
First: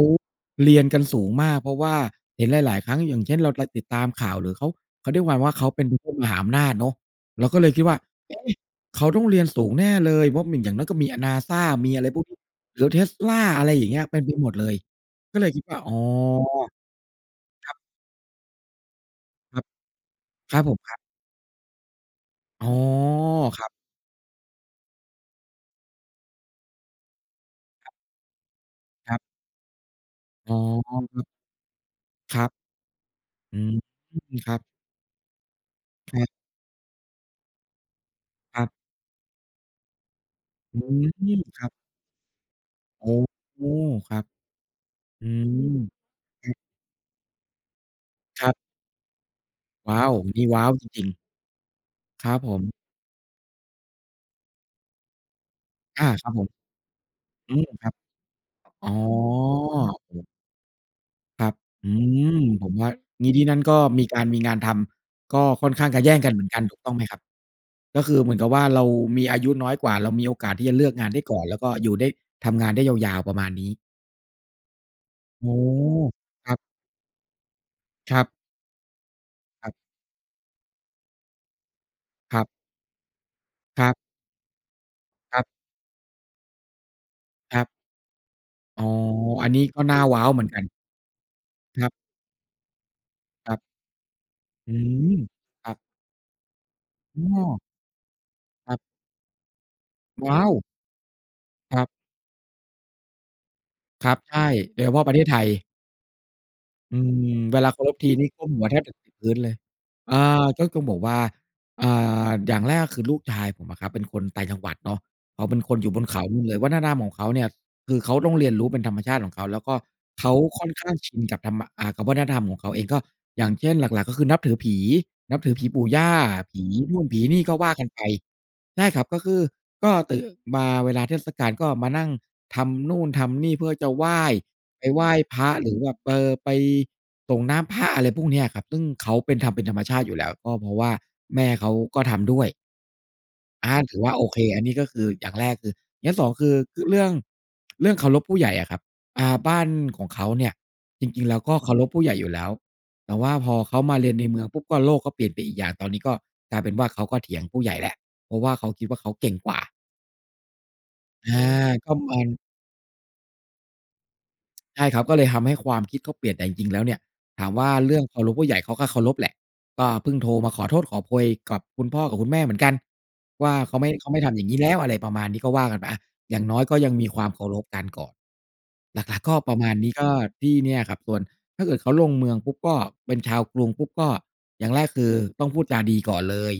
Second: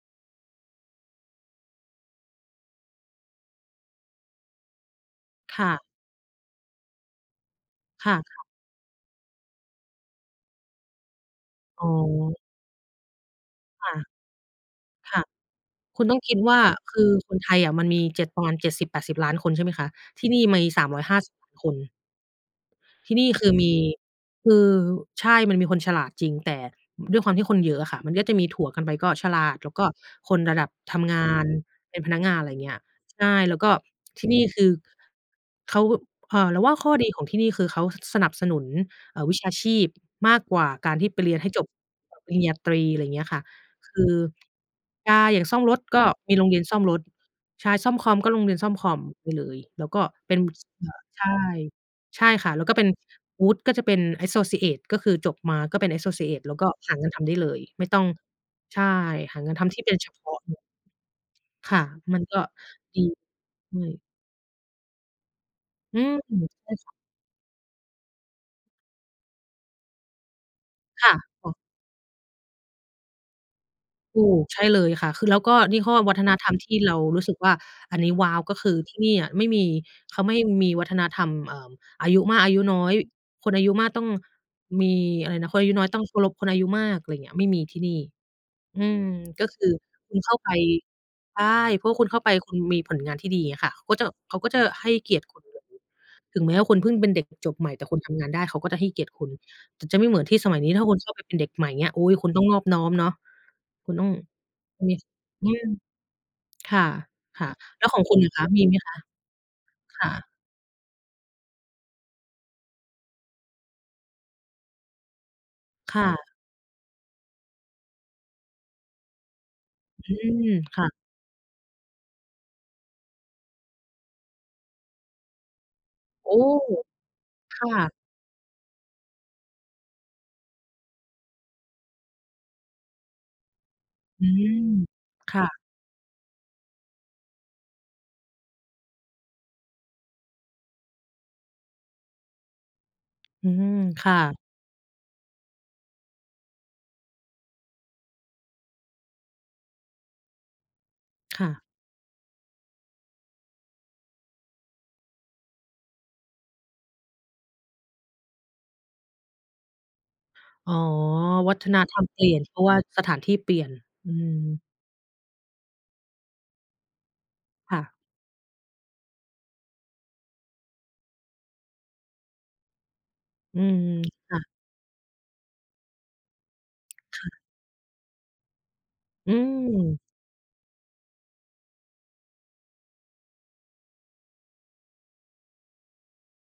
[SPEAKER 2] เรียนกันสูงมาก เพราะว่าเห็นหลาย ๆ ครั้ง อย่างเช่น เราจะติดตามข่าวหรือเขา เขาเรียกประมาณว่า
[SPEAKER 1] ค
[SPEAKER 2] เข
[SPEAKER 1] ่
[SPEAKER 2] าเป
[SPEAKER 1] ะ
[SPEAKER 2] ็นประเทศมหาอำนาจเนาะ เราก็เลยคิดว่า
[SPEAKER 1] ค่ะ
[SPEAKER 2] เฮ้
[SPEAKER 1] ๆ
[SPEAKER 2] ย เขาต้องเรียนสูงแน่เลย เพราะเหมือนอย่างน้อยก็มี อะ NASA
[SPEAKER 1] อ๋
[SPEAKER 2] มีอะไรพวกนี
[SPEAKER 1] อ
[SPEAKER 2] ้ หรือ Tesla อะไรอย
[SPEAKER 1] ค
[SPEAKER 2] ่าง
[SPEAKER 1] ่
[SPEAKER 2] เ
[SPEAKER 1] ะ
[SPEAKER 2] งี้ย เต็มไปหมดเลย
[SPEAKER 1] ค่ะ
[SPEAKER 2] ก็เลยคิดว่า อ๋อ
[SPEAKER 1] คุณต้องคิดว่า คือคนไทย
[SPEAKER 2] ค
[SPEAKER 1] อ
[SPEAKER 2] รั
[SPEAKER 1] ะ
[SPEAKER 2] บ
[SPEAKER 1] มันมี 7 ประมาณ 70-80 ล้านคน
[SPEAKER 2] ค
[SPEAKER 1] ใ
[SPEAKER 2] ร
[SPEAKER 1] ช
[SPEAKER 2] ั
[SPEAKER 1] ่
[SPEAKER 2] บ
[SPEAKER 1] ไหมคะ ที่นี่
[SPEAKER 2] ค
[SPEAKER 1] ม
[SPEAKER 2] รับ
[SPEAKER 1] ี
[SPEAKER 2] ผม
[SPEAKER 1] สาม
[SPEAKER 2] คร
[SPEAKER 1] ร
[SPEAKER 2] ับ
[SPEAKER 1] ้อยห้าสิบ คน
[SPEAKER 2] อ๋อ
[SPEAKER 1] ที่นี่คือ
[SPEAKER 2] ค
[SPEAKER 1] ม
[SPEAKER 2] รับ
[SPEAKER 1] ี คือ ใช่ มันมีคนฉลาดจริง แต่ด้วยความที่คนเยอะอ
[SPEAKER 2] ครับ
[SPEAKER 1] ะค่ะ มันก็จะมีถัวกันไป ก็
[SPEAKER 2] ครับ
[SPEAKER 1] ฉลาด แล้วก็คน
[SPEAKER 2] อ๋
[SPEAKER 1] ร
[SPEAKER 2] อ
[SPEAKER 1] ะดับ
[SPEAKER 2] อ
[SPEAKER 1] ท
[SPEAKER 2] ะ
[SPEAKER 1] ำ ง
[SPEAKER 2] ฮะ
[SPEAKER 1] านเป็นพนักงา
[SPEAKER 2] ค
[SPEAKER 1] น
[SPEAKER 2] ร
[SPEAKER 1] อ
[SPEAKER 2] ั
[SPEAKER 1] ะไร
[SPEAKER 2] บ
[SPEAKER 1] อย่างเงี้ย ใช่ แล
[SPEAKER 2] อื
[SPEAKER 1] ้วก็
[SPEAKER 2] ม
[SPEAKER 1] ที่ นี่
[SPEAKER 2] ครั
[SPEAKER 1] ค
[SPEAKER 2] บ
[SPEAKER 1] ือ เขา
[SPEAKER 2] ครับ
[SPEAKER 1] เอ่อ เราว่าข้อดี ของที่นี่คือเขาสนับสนุ
[SPEAKER 2] คร
[SPEAKER 1] น
[SPEAKER 2] ับ
[SPEAKER 1] เอ่อ วิชาชีพมากกว่า
[SPEAKER 2] อื
[SPEAKER 1] การที่ไปเรียน
[SPEAKER 2] ม
[SPEAKER 1] ให้จ
[SPEAKER 2] คร
[SPEAKER 1] บ
[SPEAKER 2] ับ
[SPEAKER 1] เอ่อ ปริญญาตรี อะ
[SPEAKER 2] โ
[SPEAKER 1] ไร
[SPEAKER 2] อ
[SPEAKER 1] อย่
[SPEAKER 2] ้
[SPEAKER 1] างเงี้ยค่ะ
[SPEAKER 2] โฮ
[SPEAKER 1] คื
[SPEAKER 2] ค
[SPEAKER 1] อ
[SPEAKER 2] รับ
[SPEAKER 1] ใช่
[SPEAKER 2] อื
[SPEAKER 1] อย่างซ่อมร
[SPEAKER 2] ม
[SPEAKER 1] ถก็มีโร
[SPEAKER 2] คร
[SPEAKER 1] ง
[SPEAKER 2] ั
[SPEAKER 1] เร
[SPEAKER 2] บ
[SPEAKER 1] ียนซ่อมรถ ใช่ ซ่อมคอมก็โร
[SPEAKER 2] ค
[SPEAKER 1] ง
[SPEAKER 2] ร
[SPEAKER 1] เ
[SPEAKER 2] ั
[SPEAKER 1] รี
[SPEAKER 2] บ
[SPEAKER 1] ยนซ่อมคอมไปเลย แล้ว
[SPEAKER 2] ว้
[SPEAKER 1] ก
[SPEAKER 2] า
[SPEAKER 1] ็
[SPEAKER 2] ว อย่า
[SPEAKER 1] เป
[SPEAKER 2] ง
[SPEAKER 1] ็
[SPEAKER 2] ง
[SPEAKER 1] น
[SPEAKER 2] ี้ ว้าว
[SPEAKER 1] เ
[SPEAKER 2] จ
[SPEAKER 1] อ่อ
[SPEAKER 2] ริง ๆ
[SPEAKER 1] ใช่ ใช
[SPEAKER 2] คร
[SPEAKER 1] ่
[SPEAKER 2] ับ
[SPEAKER 1] ค่
[SPEAKER 2] ผ
[SPEAKER 1] ะ แล
[SPEAKER 2] ม
[SPEAKER 1] ้วก็เป็น วุฒิก็จะเป็น แอสโซซีเอต ก็คือจบมา ก็เป็น แอ
[SPEAKER 2] อ
[SPEAKER 1] ส
[SPEAKER 2] า
[SPEAKER 1] โซซ
[SPEAKER 2] ค
[SPEAKER 1] ี
[SPEAKER 2] รั
[SPEAKER 1] เ
[SPEAKER 2] บ
[SPEAKER 1] อ
[SPEAKER 2] ผ
[SPEAKER 1] ต
[SPEAKER 2] ม
[SPEAKER 1] แล้วก็หางานทำได้เล
[SPEAKER 2] อื
[SPEAKER 1] ย
[SPEAKER 2] ม
[SPEAKER 1] ไ
[SPEAKER 2] ค
[SPEAKER 1] ม
[SPEAKER 2] ร
[SPEAKER 1] ่
[SPEAKER 2] ับ
[SPEAKER 1] ต้อง ใช่
[SPEAKER 2] อ๋อ
[SPEAKER 1] หางานทำที่เป็นเฉ
[SPEAKER 2] โอ้
[SPEAKER 1] พ
[SPEAKER 2] โฮ
[SPEAKER 1] าะพวก
[SPEAKER 2] ครับ
[SPEAKER 1] ค่ะ
[SPEAKER 2] อื
[SPEAKER 1] มันก็
[SPEAKER 2] ม ผมว่า
[SPEAKER 1] ดี
[SPEAKER 2] งี้ที่นั่นก
[SPEAKER 1] อื
[SPEAKER 2] ็
[SPEAKER 1] ม
[SPEAKER 2] มีการมีงานทำ ก็ค่อนข้าง
[SPEAKER 1] อื
[SPEAKER 2] จะแย
[SPEAKER 1] ม
[SPEAKER 2] ่งกันเหมือนกัน
[SPEAKER 1] ใช่
[SPEAKER 2] ถูก
[SPEAKER 1] ค
[SPEAKER 2] ต
[SPEAKER 1] ่
[SPEAKER 2] ้
[SPEAKER 1] ะ
[SPEAKER 2] องไหมครับ? ก็คือเหมือนกับว่า เรามีอายุน้อยกว่า เรามีโอกาสที่จะเลือก
[SPEAKER 1] ค
[SPEAKER 2] งา
[SPEAKER 1] ่
[SPEAKER 2] นได้ก่อน แ
[SPEAKER 1] ะ ๆ
[SPEAKER 2] ล้วก็อยู่ได้ ทำงานได้ยาว ๆ ประมาณนี้
[SPEAKER 1] ถูก ใช่เลยค่ะ คือแล้ว
[SPEAKER 2] โอ้
[SPEAKER 1] ก็
[SPEAKER 2] โ
[SPEAKER 1] นี่ห้อ
[SPEAKER 2] ฮ
[SPEAKER 1] วัฒนธร
[SPEAKER 2] ค
[SPEAKER 1] ร
[SPEAKER 2] รั
[SPEAKER 1] ม
[SPEAKER 2] บ
[SPEAKER 1] ที่เรารู้สึกว่าอันนี้
[SPEAKER 2] ครั
[SPEAKER 1] ว
[SPEAKER 2] บ
[SPEAKER 1] ้าว ก็คือที่นี่อะไม่มี
[SPEAKER 2] ครับ
[SPEAKER 1] เขาไม่มีวัฒนธรรม เอ่อ อายุม
[SPEAKER 2] ค
[SPEAKER 1] า
[SPEAKER 2] ร
[SPEAKER 1] ก
[SPEAKER 2] ับ
[SPEAKER 1] อายุน้อย คนอายุ
[SPEAKER 2] ค
[SPEAKER 1] มา
[SPEAKER 2] รั
[SPEAKER 1] ก
[SPEAKER 2] บ
[SPEAKER 1] ต้อง มี อะไร
[SPEAKER 2] ครับ
[SPEAKER 1] นะ คนอายุน้อยต้องเคารพคนอายุมาก อะไรเงี้ย ไม่
[SPEAKER 2] ค
[SPEAKER 1] ม
[SPEAKER 2] ร
[SPEAKER 1] ี
[SPEAKER 2] ับ
[SPEAKER 1] ที่นี่ อ
[SPEAKER 2] อ
[SPEAKER 1] ื
[SPEAKER 2] ๋อ
[SPEAKER 1] ม ก
[SPEAKER 2] อ
[SPEAKER 1] ็
[SPEAKER 2] ัน
[SPEAKER 1] ค
[SPEAKER 2] นี้
[SPEAKER 1] ือ
[SPEAKER 2] ก็น่า
[SPEAKER 1] คุ
[SPEAKER 2] ว้
[SPEAKER 1] ณ
[SPEAKER 2] า
[SPEAKER 1] เ
[SPEAKER 2] ว
[SPEAKER 1] ข้า
[SPEAKER 2] เหมื
[SPEAKER 1] ไ
[SPEAKER 2] อ
[SPEAKER 1] ป
[SPEAKER 2] นกัน
[SPEAKER 1] ใช่ เพร
[SPEAKER 2] คร
[SPEAKER 1] า
[SPEAKER 2] ั
[SPEAKER 1] ะว
[SPEAKER 2] บ
[SPEAKER 1] ่าคุณเข้าไป คุณมีผลงานที่ดี
[SPEAKER 2] ครั
[SPEAKER 1] อ
[SPEAKER 2] บ
[SPEAKER 1] ะค่ะ เขาจะแบบ เขาก็จะ
[SPEAKER 2] อื
[SPEAKER 1] ให้
[SPEAKER 2] ม
[SPEAKER 1] เกียรติคุณอย่
[SPEAKER 2] ค
[SPEAKER 1] าง
[SPEAKER 2] รั
[SPEAKER 1] ดี
[SPEAKER 2] บ
[SPEAKER 1] ถึงแม้ว่าคุณพึ่งเป็นเ
[SPEAKER 2] อ
[SPEAKER 1] ด็ก
[SPEAKER 2] ้
[SPEAKER 1] จ
[SPEAKER 2] อ
[SPEAKER 1] บใหม่ แต่คุณทำงานได้ เขาก็
[SPEAKER 2] คร
[SPEAKER 1] จ
[SPEAKER 2] ั
[SPEAKER 1] ะ
[SPEAKER 2] บ
[SPEAKER 1] ให้เกียรติคุณ ถึงจะไม่เหมือน
[SPEAKER 2] ว
[SPEAKER 1] ที่
[SPEAKER 2] ้า
[SPEAKER 1] สม
[SPEAKER 2] ว!
[SPEAKER 1] ัยนี้ ถ้าคุณเข้าไปเป็นเด็กใหม่ อย
[SPEAKER 2] ค
[SPEAKER 1] ่า
[SPEAKER 2] ร
[SPEAKER 1] งเ
[SPEAKER 2] ั
[SPEAKER 1] งี
[SPEAKER 2] บ
[SPEAKER 1] ้ย โอ๊ย คุณต้องนอบน้อมเนาะ คุณต้
[SPEAKER 2] ค
[SPEAKER 1] อ
[SPEAKER 2] ร
[SPEAKER 1] ง
[SPEAKER 2] ับ ใช่ โดยเฉ
[SPEAKER 1] มี
[SPEAKER 2] พาะประเทศไท
[SPEAKER 1] อื
[SPEAKER 2] ย
[SPEAKER 1] ม ค่ะ
[SPEAKER 2] อืม
[SPEAKER 1] ค่ะ
[SPEAKER 2] เวลาเค
[SPEAKER 1] แล
[SPEAKER 2] า
[SPEAKER 1] ้ว
[SPEAKER 2] ร
[SPEAKER 1] ข
[SPEAKER 2] พ
[SPEAKER 1] อง
[SPEAKER 2] ที
[SPEAKER 1] คุณ
[SPEAKER 2] นี
[SPEAKER 1] อ
[SPEAKER 2] ่
[SPEAKER 1] ะค
[SPEAKER 2] ก
[SPEAKER 1] ะ
[SPEAKER 2] ้ม
[SPEAKER 1] ม
[SPEAKER 2] ห
[SPEAKER 1] ี
[SPEAKER 2] ัว
[SPEAKER 1] ไห
[SPEAKER 2] แ
[SPEAKER 1] ม
[SPEAKER 2] ทบ
[SPEAKER 1] ค
[SPEAKER 2] จะ
[SPEAKER 1] ะ?
[SPEAKER 2] ติดพื้นเลย
[SPEAKER 1] ค่
[SPEAKER 2] อา
[SPEAKER 1] ะ
[SPEAKER 2] ก็คือแบบว่า อ่า อย่างแรกก็คือลูกชายผมอะครับ เป็นคนต่างจังหวัดเนาะ เขาเป็นคนอยู่
[SPEAKER 1] ค
[SPEAKER 2] บ
[SPEAKER 1] ่
[SPEAKER 2] นเข
[SPEAKER 1] ะ
[SPEAKER 2] านู่นเลย วัฒนธรรมของเขาเนี่ย คือเขาต้องเรียนรู้ เป็นธรรมชาติของเขา แล้วก็
[SPEAKER 1] อื
[SPEAKER 2] เขา
[SPEAKER 1] ม
[SPEAKER 2] ค่อน
[SPEAKER 1] ค่
[SPEAKER 2] ข้า
[SPEAKER 1] ะ
[SPEAKER 2] งชินกับธรรมมะ อา กับวัฒนธรรมของเขาเอง ก็อย่างเช่น หลัก ๆ ก็คือนับถือผี นับถือผีปู่ย่า
[SPEAKER 1] โอ้!
[SPEAKER 2] ผีนู่น ผีนี่ ก็
[SPEAKER 1] ค
[SPEAKER 2] ว
[SPEAKER 1] ่
[SPEAKER 2] ่ากัน
[SPEAKER 1] ะ
[SPEAKER 2] ไป ใช่ครับ ก็คือ ก็ตื่นมาเวลาเทศกาล ก็มานั่งทำนู่นทำนี่ เพื่อจะไหว้
[SPEAKER 1] อืม
[SPEAKER 2] ไปไหว้
[SPEAKER 1] ค
[SPEAKER 2] พ
[SPEAKER 1] ่
[SPEAKER 2] ระ
[SPEAKER 1] ะ
[SPEAKER 2] หรือแบบ เออ ไปสรงน้ำพระ อะไรพวกนี้อะครับ ซึ่งเขาเป็น ทำเป็นธรรมชาติอยู่แล้ว ก็เพราะว่าแม่เขาก็ทำด้วย
[SPEAKER 1] อื
[SPEAKER 2] อ
[SPEAKER 1] ม
[SPEAKER 2] า ถื
[SPEAKER 1] ค
[SPEAKER 2] อว่
[SPEAKER 1] ่
[SPEAKER 2] าโอ
[SPEAKER 1] ะ
[SPEAKER 2] เค อันนี้ก็คืออย่างแรก คือ อย่าง 2 คือ เรื่อง เรื่องเคารพผู้ใหญ่อะครับ อ่า บ้านของเขาเนี่ย จริง ๆ แล้
[SPEAKER 1] ค
[SPEAKER 2] ว
[SPEAKER 1] ่
[SPEAKER 2] ก
[SPEAKER 1] ะ
[SPEAKER 2] ็เคารพผู้ใหญ่อยู่แล้ว แต่ว่าพอเขามาเรียนในเมืองปุ๊บ ก็ โลกก็เปลี่ยนไปอีกอย่าง ตอนนี้ก็กลายเป็นว่าเขาก็เถียงผู้ใหญ่แล้ว เพราะว่าเขาคิดว่า เขาเก่งกว่า
[SPEAKER 1] อ๋อ
[SPEAKER 2] อา
[SPEAKER 1] วัฒน
[SPEAKER 2] ก
[SPEAKER 1] ธ
[SPEAKER 2] ็
[SPEAKER 1] รรม
[SPEAKER 2] ม
[SPEAKER 1] เป
[SPEAKER 2] ั
[SPEAKER 1] ลี
[SPEAKER 2] น
[SPEAKER 1] ่ยน เพราะว่าสถานที่เปลี่ยน อืม
[SPEAKER 2] ใช่ครับ ก็เลยทำให้ความคิดเขาเปลี่ยน แต่จริง ๆ แล้วเนี่ย ถามว่า
[SPEAKER 1] ค่
[SPEAKER 2] เร
[SPEAKER 1] ะ
[SPEAKER 2] ื่องเคารพผู้ใหญ่ เขาก็เคารพแหละ ก็เพิ่งโทรมาขอโทษขอโพยกับคุณพ่อกับคุณแม่เหมือนกันว่า
[SPEAKER 1] อื
[SPEAKER 2] เข
[SPEAKER 1] ม
[SPEAKER 2] าไม่ เขาไม่ท
[SPEAKER 1] ค่
[SPEAKER 2] ำอย่
[SPEAKER 1] ะ
[SPEAKER 2] างงี้แล้ว อะไรประมาณนี้ ก็ว่ากันไปอะ อย่างน้อยก็ยังมี
[SPEAKER 1] ค
[SPEAKER 2] ควา
[SPEAKER 1] ่
[SPEAKER 2] ม
[SPEAKER 1] ะ
[SPEAKER 2] เคารพกันก่อน หลัก
[SPEAKER 1] อ
[SPEAKER 2] ๆ
[SPEAKER 1] ื
[SPEAKER 2] ก็ประมาณนี้
[SPEAKER 1] ม
[SPEAKER 2] ก็ที่เนี่ยครับ ส่วน ถ้าเกิดเขาลงเมืองปุ๊บ ก็เป็นชาวกรุงปุ๊บ ก็อย่างแรกคือ ต้องพูดจาดีก่อนเลย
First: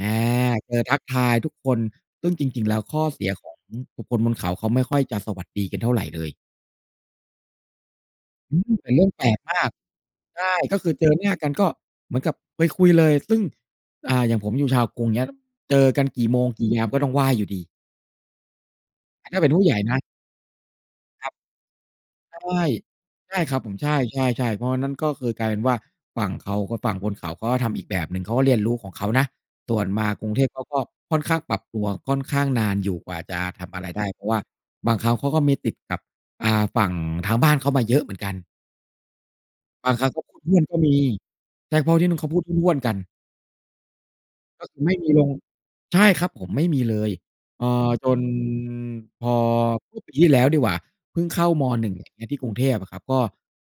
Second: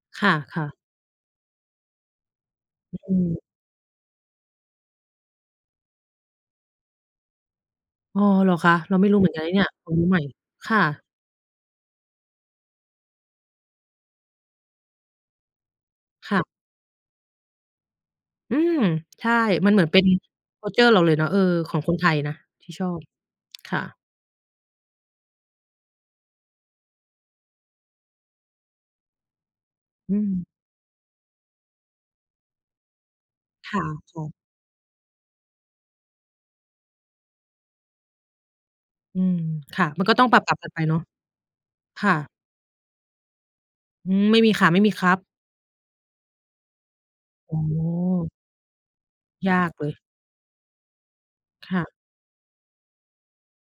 [SPEAKER 2] อา
[SPEAKER 1] ค่ะ
[SPEAKER 2] ก
[SPEAKER 1] ๆ
[SPEAKER 2] ็จะทักทายทุกคน ซึ่งจริง ๆ แล้ว
[SPEAKER 1] อ
[SPEAKER 2] ข้อ
[SPEAKER 1] ื
[SPEAKER 2] เสีย
[SPEAKER 1] ม
[SPEAKER 2] ของบุคคลบนเขา เขาไม่ค่อยจะสวัสดีกันเท่าไรเลย
[SPEAKER 1] อ๋อเหร
[SPEAKER 2] อ
[SPEAKER 1] อ
[SPEAKER 2] ื
[SPEAKER 1] คะ?
[SPEAKER 2] อ เป
[SPEAKER 1] เ
[SPEAKER 2] ็
[SPEAKER 1] รา
[SPEAKER 2] นเร
[SPEAKER 1] ไ
[SPEAKER 2] ื
[SPEAKER 1] ม
[SPEAKER 2] ่
[SPEAKER 1] ่
[SPEAKER 2] อง
[SPEAKER 1] รู้
[SPEAKER 2] แ
[SPEAKER 1] เ
[SPEAKER 2] ป
[SPEAKER 1] หมื
[SPEAKER 2] ล
[SPEAKER 1] อนก
[SPEAKER 2] ก
[SPEAKER 1] ันนะ
[SPEAKER 2] ม
[SPEAKER 1] เนี่
[SPEAKER 2] า
[SPEAKER 1] ย
[SPEAKER 2] ก
[SPEAKER 1] ความรู้ใหม่
[SPEAKER 2] ใช่
[SPEAKER 1] ค
[SPEAKER 2] ก
[SPEAKER 1] ่
[SPEAKER 2] ็คือ
[SPEAKER 1] ะ
[SPEAKER 2] เจอหน้ากัน ก็เหมือนกับไปคุยเลย ซึ่ง อ่า อย่างผมอยู่ชาวกรุงเงี้ย เจอกันกี่
[SPEAKER 1] ค
[SPEAKER 2] โม
[SPEAKER 1] ่ะ
[SPEAKER 2] ง กี่ยามก็ต้องไหว้อยู่ดี
[SPEAKER 1] อืม ใช่
[SPEAKER 2] ถ้าเป็นผู้
[SPEAKER 1] มั
[SPEAKER 2] ให
[SPEAKER 1] น
[SPEAKER 2] ญ่
[SPEAKER 1] เหมือน
[SPEAKER 2] น
[SPEAKER 1] เป็
[SPEAKER 2] ะ
[SPEAKER 1] น คัลเชอร์ เราเลยเนา
[SPEAKER 2] ค
[SPEAKER 1] ะ
[SPEAKER 2] รับ
[SPEAKER 1] เออ ของคนไทยนะ
[SPEAKER 2] ใช่
[SPEAKER 1] ที่ชอบ
[SPEAKER 2] ใช่ครับ
[SPEAKER 1] ค
[SPEAKER 2] ผม
[SPEAKER 1] ่
[SPEAKER 2] ใช
[SPEAKER 1] ะ
[SPEAKER 2] ่ ๆ ๆ เพราะอันนั้น ก็คือกลายเป็นว่า ฝั่งเขาก็ฝั่งบนเขา ก็ทำอีกแบบหนึ่ง เขาก็เรียนรู้ของเขานะ ส่วนมา
[SPEAKER 1] อื
[SPEAKER 2] กรุง
[SPEAKER 1] ม
[SPEAKER 2] เทพ เขาก็ค่อนข้างปรับตัวค่อนข้างนานอยู่กว่าจะท
[SPEAKER 1] ค
[SPEAKER 2] ำอะ
[SPEAKER 1] ่
[SPEAKER 2] ไรได้ เพรา
[SPEAKER 1] ะ
[SPEAKER 2] ะ
[SPEAKER 1] ๆ
[SPEAKER 2] ว่าบางครั้งเขาก็มีติดกับ อ่า ฝั่งทางบ้านเขามาเยอะเหมือนกัน
[SPEAKER 1] อืม ค่
[SPEAKER 2] บ
[SPEAKER 1] ะ
[SPEAKER 2] าง
[SPEAKER 1] มั
[SPEAKER 2] คร
[SPEAKER 1] น
[SPEAKER 2] ั้
[SPEAKER 1] ก
[SPEAKER 2] ง
[SPEAKER 1] ็
[SPEAKER 2] เข
[SPEAKER 1] ต้
[SPEAKER 2] า
[SPEAKER 1] อง
[SPEAKER 2] พ
[SPEAKER 1] ป
[SPEAKER 2] ู
[SPEAKER 1] ร
[SPEAKER 2] ดห
[SPEAKER 1] ับ
[SPEAKER 2] ้ว
[SPEAKER 1] ๆ ก
[SPEAKER 2] น
[SPEAKER 1] ัน
[SPEAKER 2] ก
[SPEAKER 1] ไ
[SPEAKER 2] ็
[SPEAKER 1] ป
[SPEAKER 2] ม
[SPEAKER 1] เ
[SPEAKER 2] ี
[SPEAKER 1] นาะ
[SPEAKER 2] ใช่ เพราะ
[SPEAKER 1] ค
[SPEAKER 2] ที่
[SPEAKER 1] ่
[SPEAKER 2] นู้นเข
[SPEAKER 1] ะ
[SPEAKER 2] าพูดห้วน ๆ กัน
[SPEAKER 1] อืม ไม่มีค
[SPEAKER 2] ก็
[SPEAKER 1] ่ะ
[SPEAKER 2] ค
[SPEAKER 1] ไ
[SPEAKER 2] ื
[SPEAKER 1] ม่
[SPEAKER 2] อไ
[SPEAKER 1] ม
[SPEAKER 2] ม
[SPEAKER 1] ี
[SPEAKER 2] ่
[SPEAKER 1] ค
[SPEAKER 2] มี
[SPEAKER 1] รับ
[SPEAKER 2] ลง ใช่ครับผม ไม่มีเลย
[SPEAKER 1] โอ้
[SPEAKER 2] เอ่
[SPEAKER 1] โ
[SPEAKER 2] อ จน
[SPEAKER 1] ฮ
[SPEAKER 2] พอ
[SPEAKER 1] ยากเล
[SPEAKER 2] เม
[SPEAKER 1] ย
[SPEAKER 2] ื่อปีที่แล้วดีกว่า เพิ่งเข้า ม.
[SPEAKER 1] ค่
[SPEAKER 2] หน
[SPEAKER 1] ะ
[SPEAKER 2] ึ่ง อย่างเงี้ย ที่กรุงเทพอะครับ ก็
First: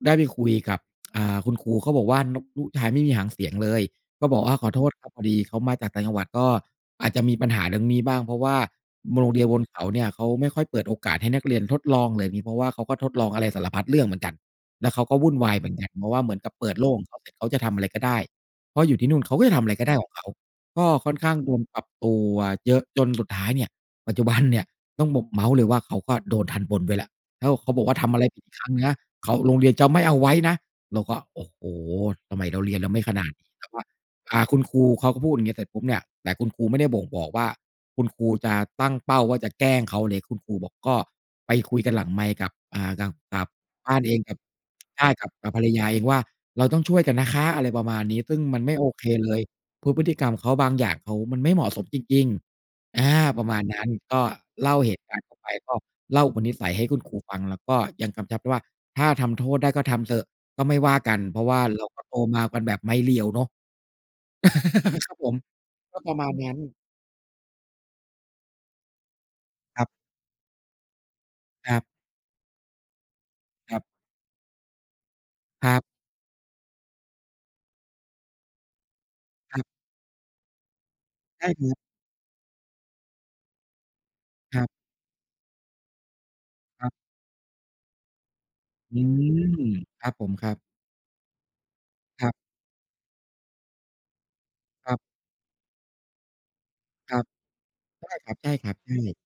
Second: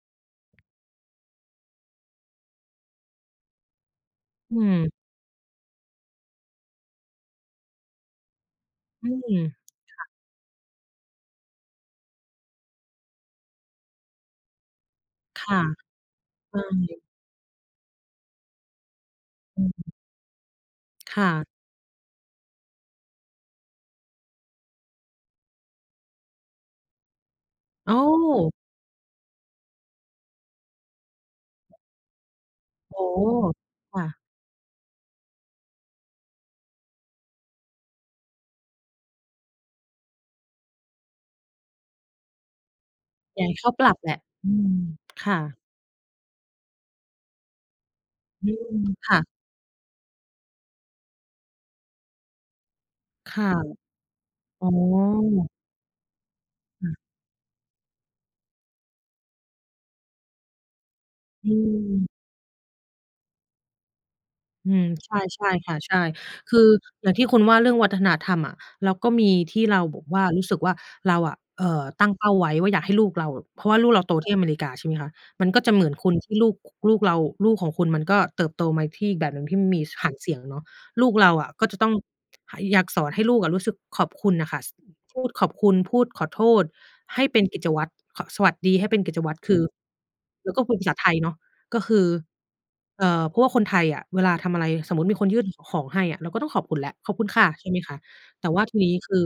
[SPEAKER 2] ได้ไปคุยกับ อ่า คุณครู เขาบอกำว่า น ลูกชายไม่มีหางเสียงเลย ก็บอกว
[SPEAKER 1] อ
[SPEAKER 2] ่
[SPEAKER 1] ื
[SPEAKER 2] า "ขอโท
[SPEAKER 1] ม
[SPEAKER 2] ษครับ พอดีเขามาจากต่างจังหวัด ก็อาจจะมีปัญหาเรื่องนี้บ้าง เพราะว่า
[SPEAKER 1] อื
[SPEAKER 2] โรงเ
[SPEAKER 1] ม
[SPEAKER 2] รียนบนเขา
[SPEAKER 1] ค
[SPEAKER 2] เนี
[SPEAKER 1] ่
[SPEAKER 2] ่
[SPEAKER 1] ะ
[SPEAKER 2] ย เขาไม่ค่อยเปิดโอกาสให้นักเรียนทดลองแบบนี้ เพราะว่าเขาก็ทดลองอะไรสารพัดเรื่องเหมือนกัน แล้วเขาก็วุ่น
[SPEAKER 1] ค
[SPEAKER 2] วา
[SPEAKER 1] ่
[SPEAKER 2] ย
[SPEAKER 1] ะ
[SPEAKER 2] เหมือนกัน เพราะว่าเหมือนกั
[SPEAKER 1] ใ
[SPEAKER 2] บ
[SPEAKER 1] ช
[SPEAKER 2] เปิดโลกข
[SPEAKER 1] ่
[SPEAKER 2] องเขาเสร็จ เขาจะทำอะไรก็ได้ เพราะอยู่ที่นู่นเขาก็จะ
[SPEAKER 1] อ
[SPEAKER 2] ทำอะไรก็
[SPEAKER 1] ื
[SPEAKER 2] ไ
[SPEAKER 1] ม
[SPEAKER 2] ด้ของเขา" ก็ค่อ
[SPEAKER 1] ค
[SPEAKER 2] น
[SPEAKER 1] ่
[SPEAKER 2] ข้าง
[SPEAKER 1] ะ
[SPEAKER 2] โดนปรับตัวเยอะ จนสุดท้ายเนี่ย ปัจจุบันเนี่ย ต้องบอกเมาท์เลยว่า เขาก็โดนทัณฑ์บนไว้แล้ว แล้วเขาบอก
[SPEAKER 1] โ
[SPEAKER 2] ว
[SPEAKER 1] อ
[SPEAKER 2] ่า "ทำอะไรผิดอ
[SPEAKER 1] ้!
[SPEAKER 2] ีกครั้งนะ เขา โรงเรียนจะไม่เอาไว้นะ" เราก็ โอ้โฮ! ทำไมเราเรียน เรา
[SPEAKER 1] โอ
[SPEAKER 2] ไม่
[SPEAKER 1] ้
[SPEAKER 2] ข
[SPEAKER 1] โฮ!
[SPEAKER 2] นาดนี้? เราก็
[SPEAKER 1] ค่ะ
[SPEAKER 2] อ่า คุณครูเขาก็พูดอย่างเงี้ย เสร็จปุ๊บเนี่ย แต่คุณครูไม่ได้บ่งบอกว่า คุณครูจะตั้งเป้าว่า จะแกล้งเขาเล็ก คุณครูบอก ก็ไปคุยกันหลังไมค์กับ อ่า กับ ก
[SPEAKER 1] อย
[SPEAKER 2] ั
[SPEAKER 1] าก
[SPEAKER 2] บ
[SPEAKER 1] ให้เขาปร
[SPEAKER 2] บ
[SPEAKER 1] ั
[SPEAKER 2] ้
[SPEAKER 1] บ
[SPEAKER 2] าน
[SPEAKER 1] แหล
[SPEAKER 2] เอ
[SPEAKER 1] ะ
[SPEAKER 2] ง กับ
[SPEAKER 1] อืม
[SPEAKER 2] ใช่ ก
[SPEAKER 1] ค
[SPEAKER 2] ับ
[SPEAKER 1] ่
[SPEAKER 2] กับ
[SPEAKER 1] ะ
[SPEAKER 2] ภรรยาเองว่า "เราต้องช่วยกันนะคะ" อะไรประมาณนี้ ซึ่ง
[SPEAKER 1] อื
[SPEAKER 2] มันไม่โ
[SPEAKER 1] ม
[SPEAKER 2] อเค
[SPEAKER 1] ค่ะ
[SPEAKER 2] เลย เพราะพฤติกรรมเขาบางอย่างเขา มันไม่เหมาะสมจริง ๆ อา
[SPEAKER 1] ค
[SPEAKER 2] ปร
[SPEAKER 1] ่ะ
[SPEAKER 2] ะมาณนั้น ก็
[SPEAKER 1] อ๋
[SPEAKER 2] เล
[SPEAKER 1] อ
[SPEAKER 2] ่าเหตุการณ์เขาไป ก็เล่าอุปนิสัยให
[SPEAKER 1] ค
[SPEAKER 2] ้
[SPEAKER 1] ่
[SPEAKER 2] ค
[SPEAKER 1] ะ
[SPEAKER 2] ุณครูฟัง แล้วก็ยังกำชับด้วยว่า "ถ้าทำโทษได้ก็ทำเถอะ ก็ไม่ว่ากัน" เพรา
[SPEAKER 1] อ
[SPEAKER 2] ะว่าเราก็
[SPEAKER 1] ืม
[SPEAKER 2] โตมากันแบบไม้เรียวเนาะ
[SPEAKER 1] อืม
[SPEAKER 2] ค
[SPEAKER 1] ใช
[SPEAKER 2] รับ
[SPEAKER 1] ่
[SPEAKER 2] ผม
[SPEAKER 1] ใช่ค่ะ ใช
[SPEAKER 2] ก็
[SPEAKER 1] ่
[SPEAKER 2] ประมาณน
[SPEAKER 1] ค
[SPEAKER 2] ั้น
[SPEAKER 1] ืออย่างที่คุณว่า เรื่องวัฒนธรรมอะ เราก็มีที่เรา
[SPEAKER 2] ครับ
[SPEAKER 1] บอกว่า รู้สึกว่าเราอะ เอ
[SPEAKER 2] ค
[SPEAKER 1] ่
[SPEAKER 2] รั
[SPEAKER 1] อ
[SPEAKER 2] บ
[SPEAKER 1] ตั้งเป้าไว้ว่า อยากให้ลูกเราแบบ เพราะว
[SPEAKER 2] ค
[SPEAKER 1] ่
[SPEAKER 2] ร
[SPEAKER 1] า
[SPEAKER 2] ับ
[SPEAKER 1] ลูกเราโต ที่อเมริกา ใช่ไหมคะ มันก็
[SPEAKER 2] ค
[SPEAKER 1] จะ
[SPEAKER 2] รั
[SPEAKER 1] เหม
[SPEAKER 2] บ
[SPEAKER 1] ือนคุณ ที่ลูก อ ลูกเรา ลูกของคุณมันก็เติบโตมาที่อีกแบบหนึ่ง ที
[SPEAKER 2] ค
[SPEAKER 1] ่
[SPEAKER 2] ร
[SPEAKER 1] ไ
[SPEAKER 2] ั
[SPEAKER 1] ม
[SPEAKER 2] บ
[SPEAKER 1] ่มี ส หางเสียงเนาะ ลูกเรา
[SPEAKER 2] ใช
[SPEAKER 1] อ
[SPEAKER 2] ่
[SPEAKER 1] ะ
[SPEAKER 2] ค
[SPEAKER 1] ก็
[SPEAKER 2] รั
[SPEAKER 1] จะ
[SPEAKER 2] บ
[SPEAKER 1] ต้อง หา อยากสอนให้ลูกอะรู้สึกขอบคุณน่ะค
[SPEAKER 2] ค
[SPEAKER 1] ่ะ
[SPEAKER 2] รับ
[SPEAKER 1] ส พูดขอบคุณ พูดขอโทษ
[SPEAKER 2] ครับ
[SPEAKER 1] ให้เป็นกิจวัตร ค สวัสดีให้เ
[SPEAKER 2] อ
[SPEAKER 1] ป
[SPEAKER 2] ื
[SPEAKER 1] ็นกิจวัตร คื
[SPEAKER 2] ม
[SPEAKER 1] อ
[SPEAKER 2] ครับผม ค
[SPEAKER 1] แล
[SPEAKER 2] ร
[SPEAKER 1] ้
[SPEAKER 2] ั
[SPEAKER 1] ว
[SPEAKER 2] บ
[SPEAKER 1] ก็คุยภาษาไทยเนาะ ก็คือ
[SPEAKER 2] ครับ
[SPEAKER 1] เอ่อ เพราะว่าคนไทยอะ เวลาทำอะไร
[SPEAKER 2] ค
[SPEAKER 1] ส
[SPEAKER 2] รั
[SPEAKER 1] ม
[SPEAKER 2] บ
[SPEAKER 1] มุติมีคนยื่น ข ของให้อะ เราก็ต้องขอบคุณแล้ว "ข
[SPEAKER 2] ค
[SPEAKER 1] อบ
[SPEAKER 2] รั
[SPEAKER 1] คุ
[SPEAKER 2] บ
[SPEAKER 1] ณค่ะ" ใช่ไหมคะ
[SPEAKER 2] ใช่
[SPEAKER 1] แต่ว่า
[SPEAKER 2] คร
[SPEAKER 1] ท
[SPEAKER 2] ับ
[SPEAKER 1] ี
[SPEAKER 2] ๆ
[SPEAKER 1] น
[SPEAKER 2] ใช
[SPEAKER 1] ี้ค
[SPEAKER 2] ่
[SPEAKER 1] ือ